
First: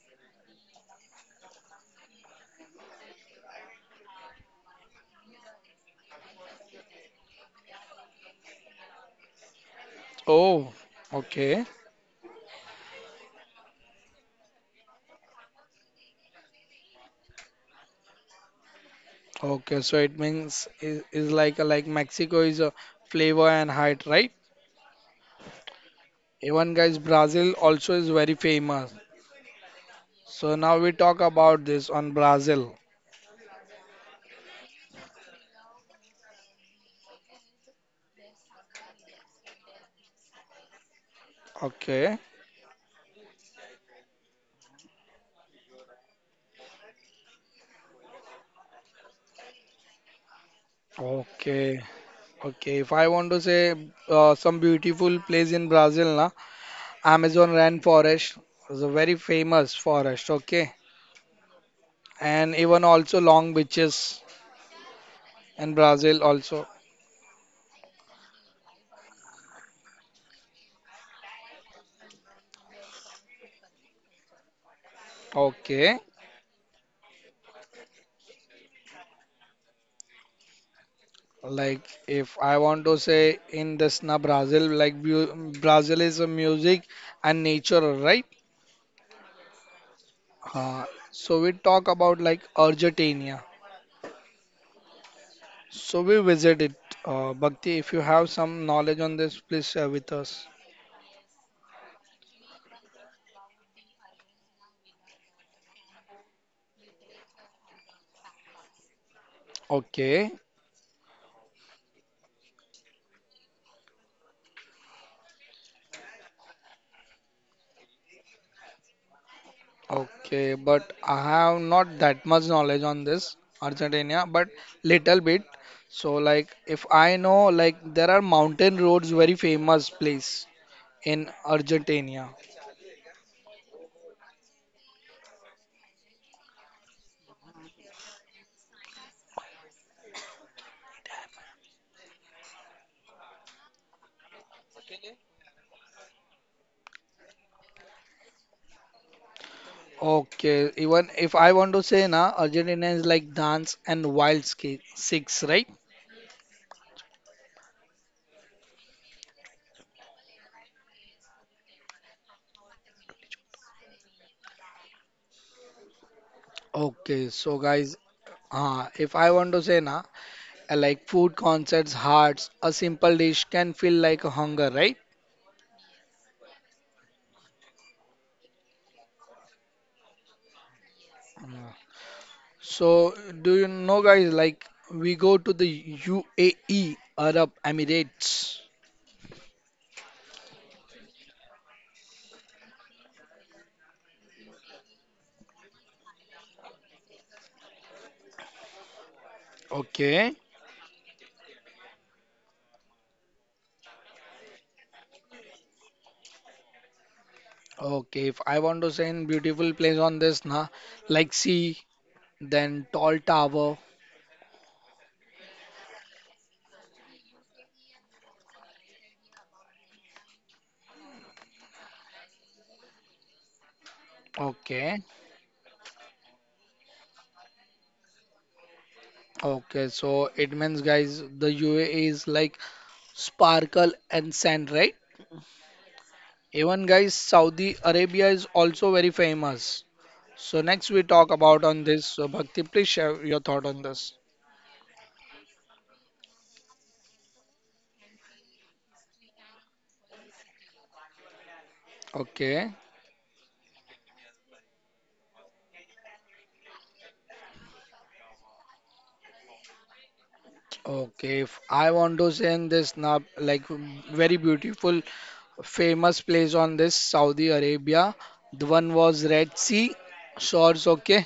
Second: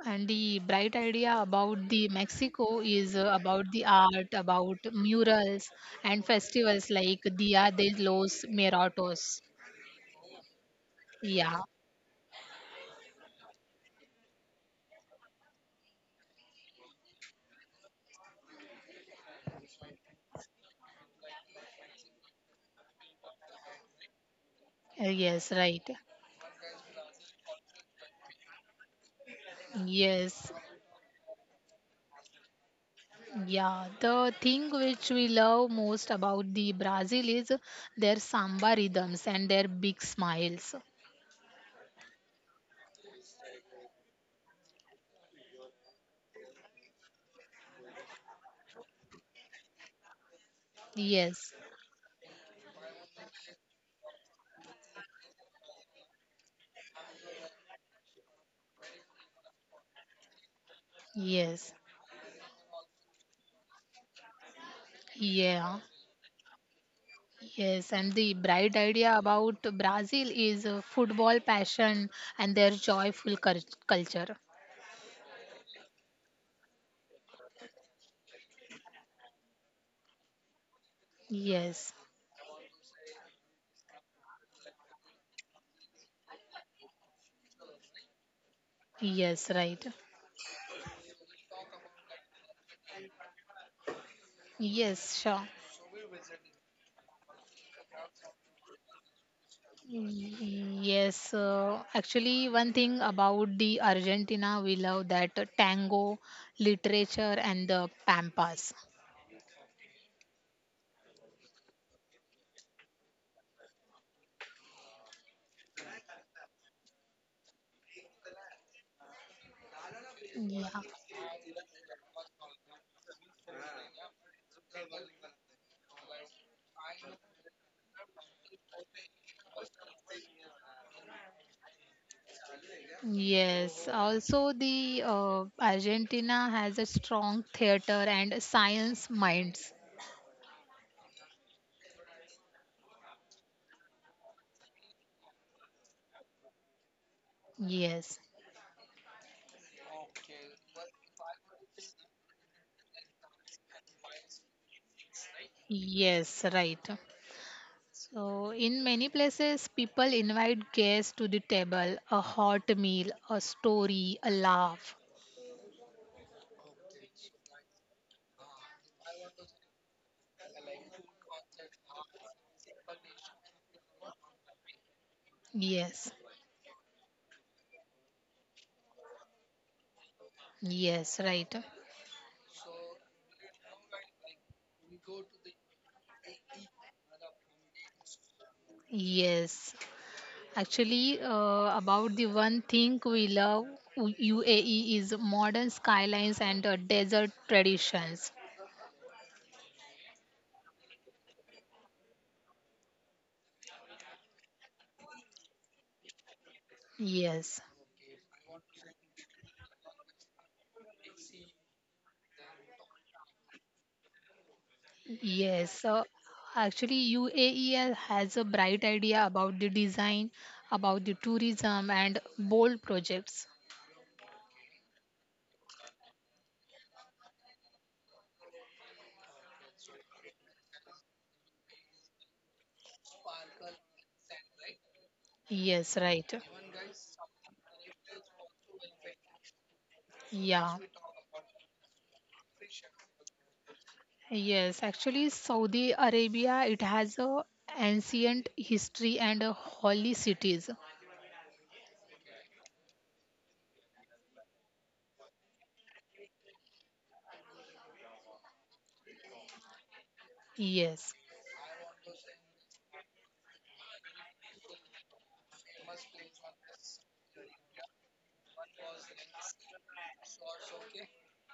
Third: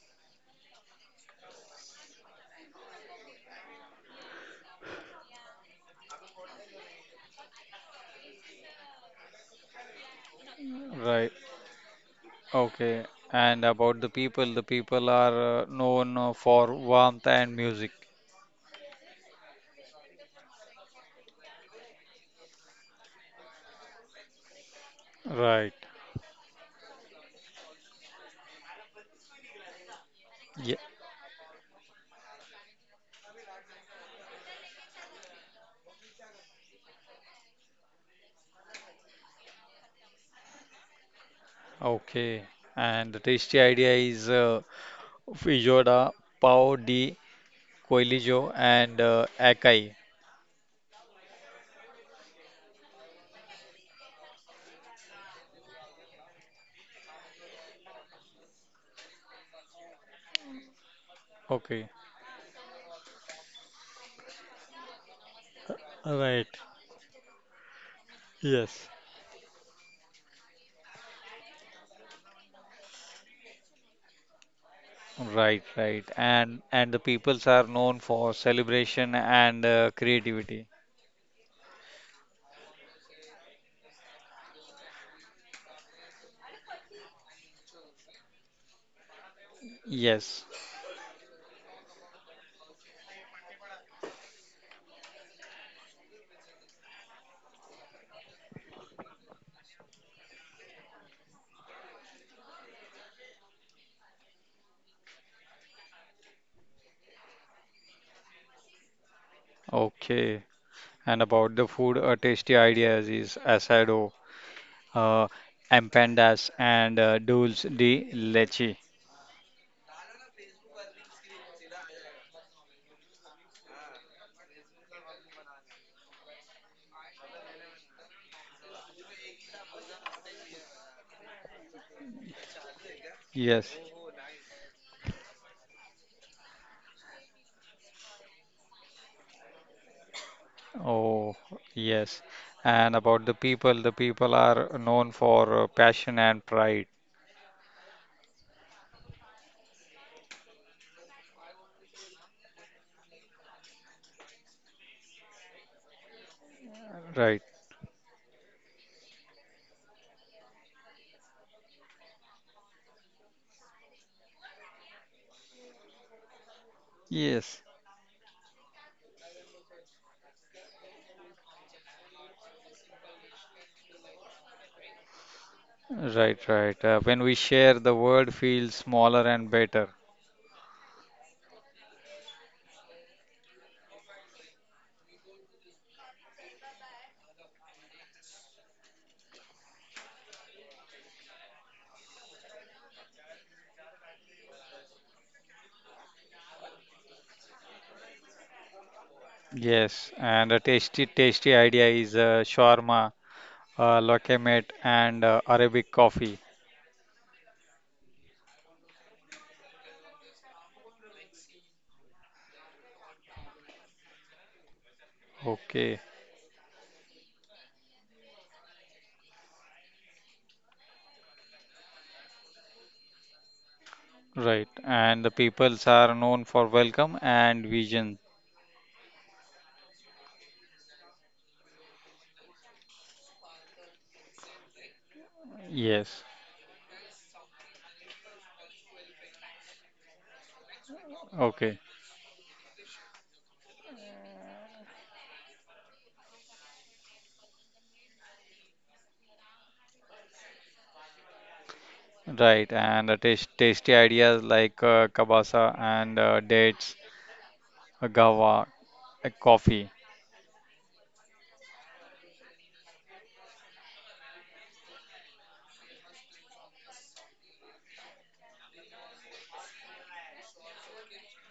And the bright idea about the Mexico is about the art, about murals and festivals like Dia de los Muertos. Oh, Right. Yeah, okay, Okay. And about the people are known for warmth and music. okay, so it means is like Mexico is a flavor and height, right? Yes, Right. right. Even guys, Brazil also is very famous. Yes. Yeah. So now we talk about this on Brazil. Yeah, the thing which we love most about the Brazil is their samba rhythms and their big smiles. Okay, Okay. And the tasty idea is Fijoda, Pao di Coelijo, and Acai. Yes, okay, okay. If I want to say some beautiful place in Brazil, na. Amazon rainforest is a very famous forest, okay? yes, Okay. And even also long beaches in yeah, Brazil Right. also. yes. And the bright Yes. idea about Brazil is football passion and their joyful culture. Right. Right. Okay. And the peoples are known for celebration and creativity. Yes, Like if I want to say in this na Brazil, like Brazil is a music and nature, right? yes, right. Yes. Uh, so we talk about like Argentina. Yes, sure. So we visited. Bhakti, if you have some knowledge on this, please share with us. Yes, actually, one thing about the Argentina, we love that tango, literature, and the pampas. Okay. Okay. And about the food, a tasty idea is asado. uh, Empanadas, and dulce de leche. Okay, Yeah. but I have not that much knowledge on this Argentina, but little bit. So like if I know like there are mountain roads very famous place in Argentina. Yes. Yes. Also, the Argentina has a strong theater and science minds. Oh, yes. And about the people are known for passion and pride. Yes, Okay, even if I want to say na Argentina is like dance and wild ski six, right? yes, right. Right. So, in many places, people invite guests to the table, a hot meal, a story, a laugh. Okay, so Yes. guys, if I want to say na like food concerts, hearts, a simple dish can feel like a hunger, right? Yes, Right, right. When we share, the world feels smaller and better. yes, right. Mm. So, do you know, guys? Like, we go to the UAE, Arab Emirates. Yes. Actually, about the one thing we love, UAE is modern skylines and desert traditions. Yes. Okay, And a tasty idea is shawarma, lokemate, and Arabic coffee. Yes. okay. If I want to say in beautiful place on this, na, like sea, then tall tower. Yes, Okay. so actually UAE has a bright idea about the design, about the tourism and bold projects. Right. Okay, And the peoples are known for welcome and vision. okay. So it means, guys, the UAE is like sparkle and sand, right? Yes, right. Yes. Even, guys, Saudi Arabia is also very famous. So Yeah. next we talk about on Okay. this. So, Bhakti, please share your thought on this. Yes, actually Saudi Arabia it has a ancient history and a holy cities. Okay. Right, and the tasty ideas like kabasa and dates, gawa, coffee. Yes. Okay, if I want to send this nab like very beautiful, famous place on this Saudi Arabia. The one was Red Sea shores. Okay,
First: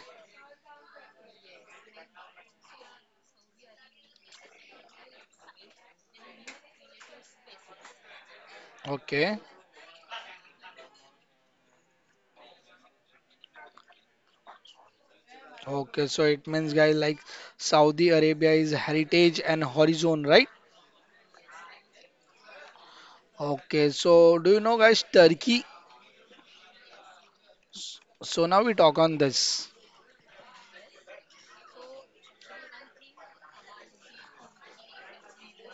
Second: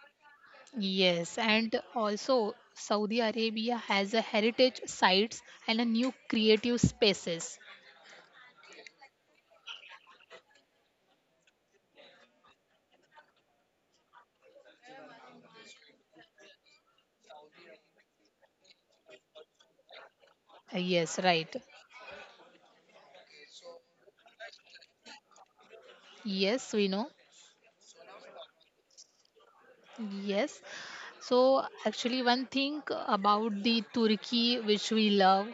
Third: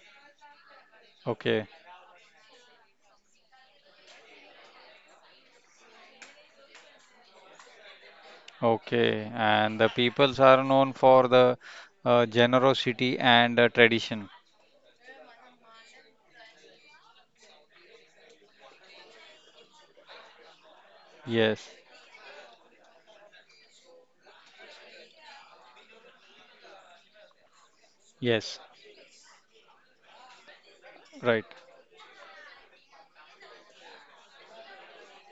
Yes, Okay, and also Saudi Arabia has a heritage sites and a new creative spaces. okay. okay, And the peoples are known for the generosity and tradition. okay. So it means, guys, like Saudi Arabia is heritage and horizon, right? Yes, right. Yes, Okay. So do you know, guys, Turkey? Yes, we know. So now we yes, talk on this. Yes. right. So actually one thing about the Turkey which we love,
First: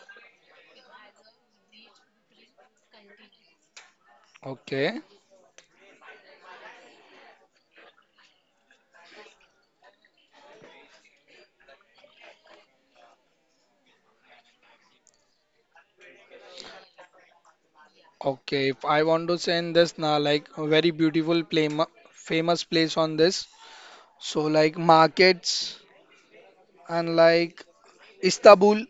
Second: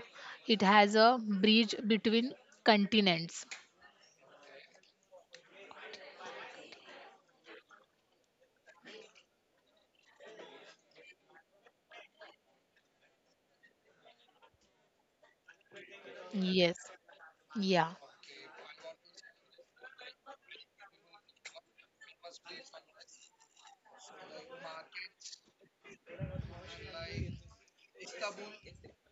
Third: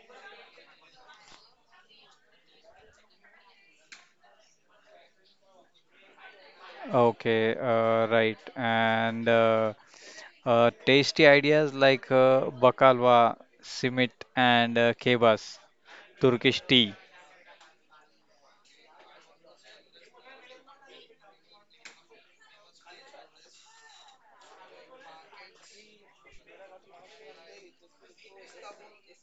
it has a bridge between continents. Okay, Okay, right. And tasty ideas like baklava, simit, and kebabs, Turkish Yes. tea. Yeah. okay. If I want to send this now, like a very beautiful play, famous place on this. So like markets and like Istanbul,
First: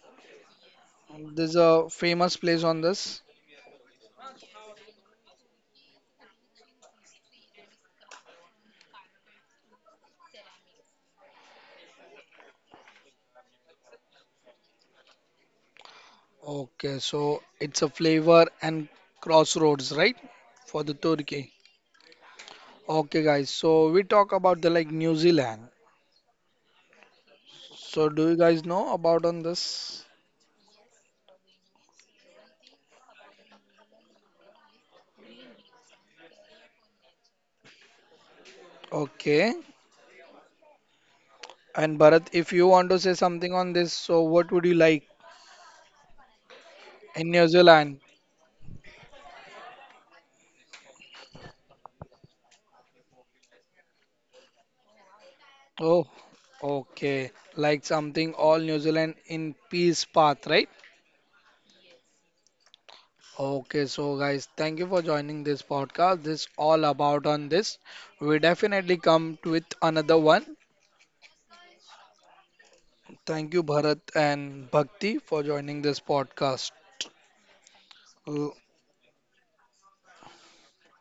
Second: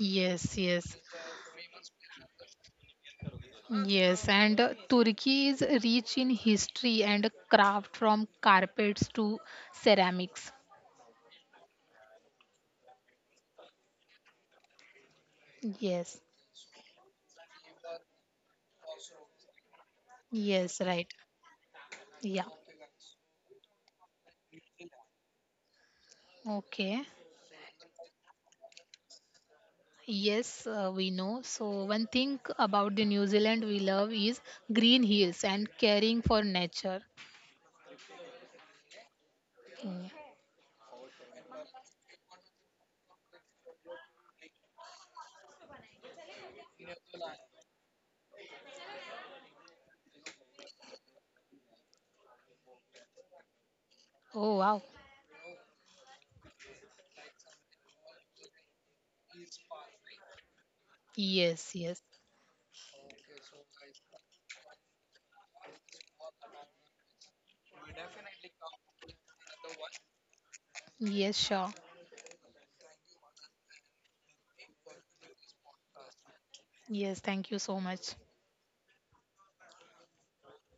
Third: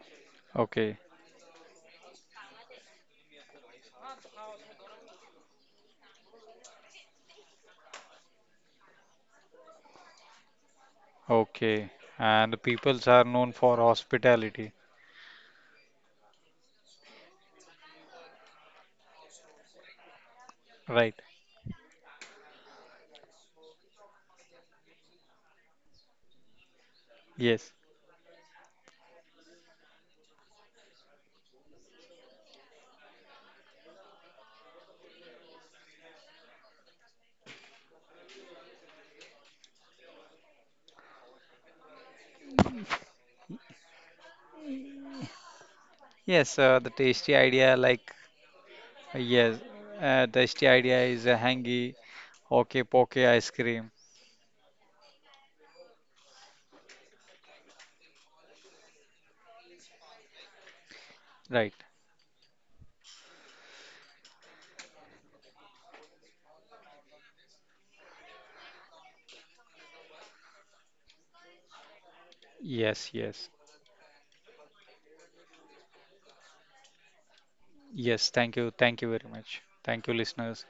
Yes, Okay, yes. there's a famous place on this. Yes, and Turkey is rich in history and craft from carpets to ceramics. okay. And the peoples are known for hospitality. Yes. Okay, so it's a flavor and crossroads, right? For the Yes, Right. right. Turkey. Yeah. Okay, guys, so we talk about the like New Zealand. Okay. Yes. So do you guys know about on this? Yes, we know. So one thing about the New Zealand we love is green hills and caring for nature. Okay. Mm. And Bharat, if you want to say something on this, so what would you like Yes. The in New tasty Zealand? idea, like yes, Tasty idea is a hangy, okay, poke ice cream. Oh wow. Oh, okay. Like something all New Zealand in peace path, right? Yes, Right. yes. Okay, so guys, thank you for joining this podcast. This is all about on this. We definitely come to with another one. Yes, sure. Yes. Thank you, Yes. Bharat and Bhakti, for joining this podcast. Yes, thank you so much. Yes. Thank you. Thank you very much. Thank you, listeners.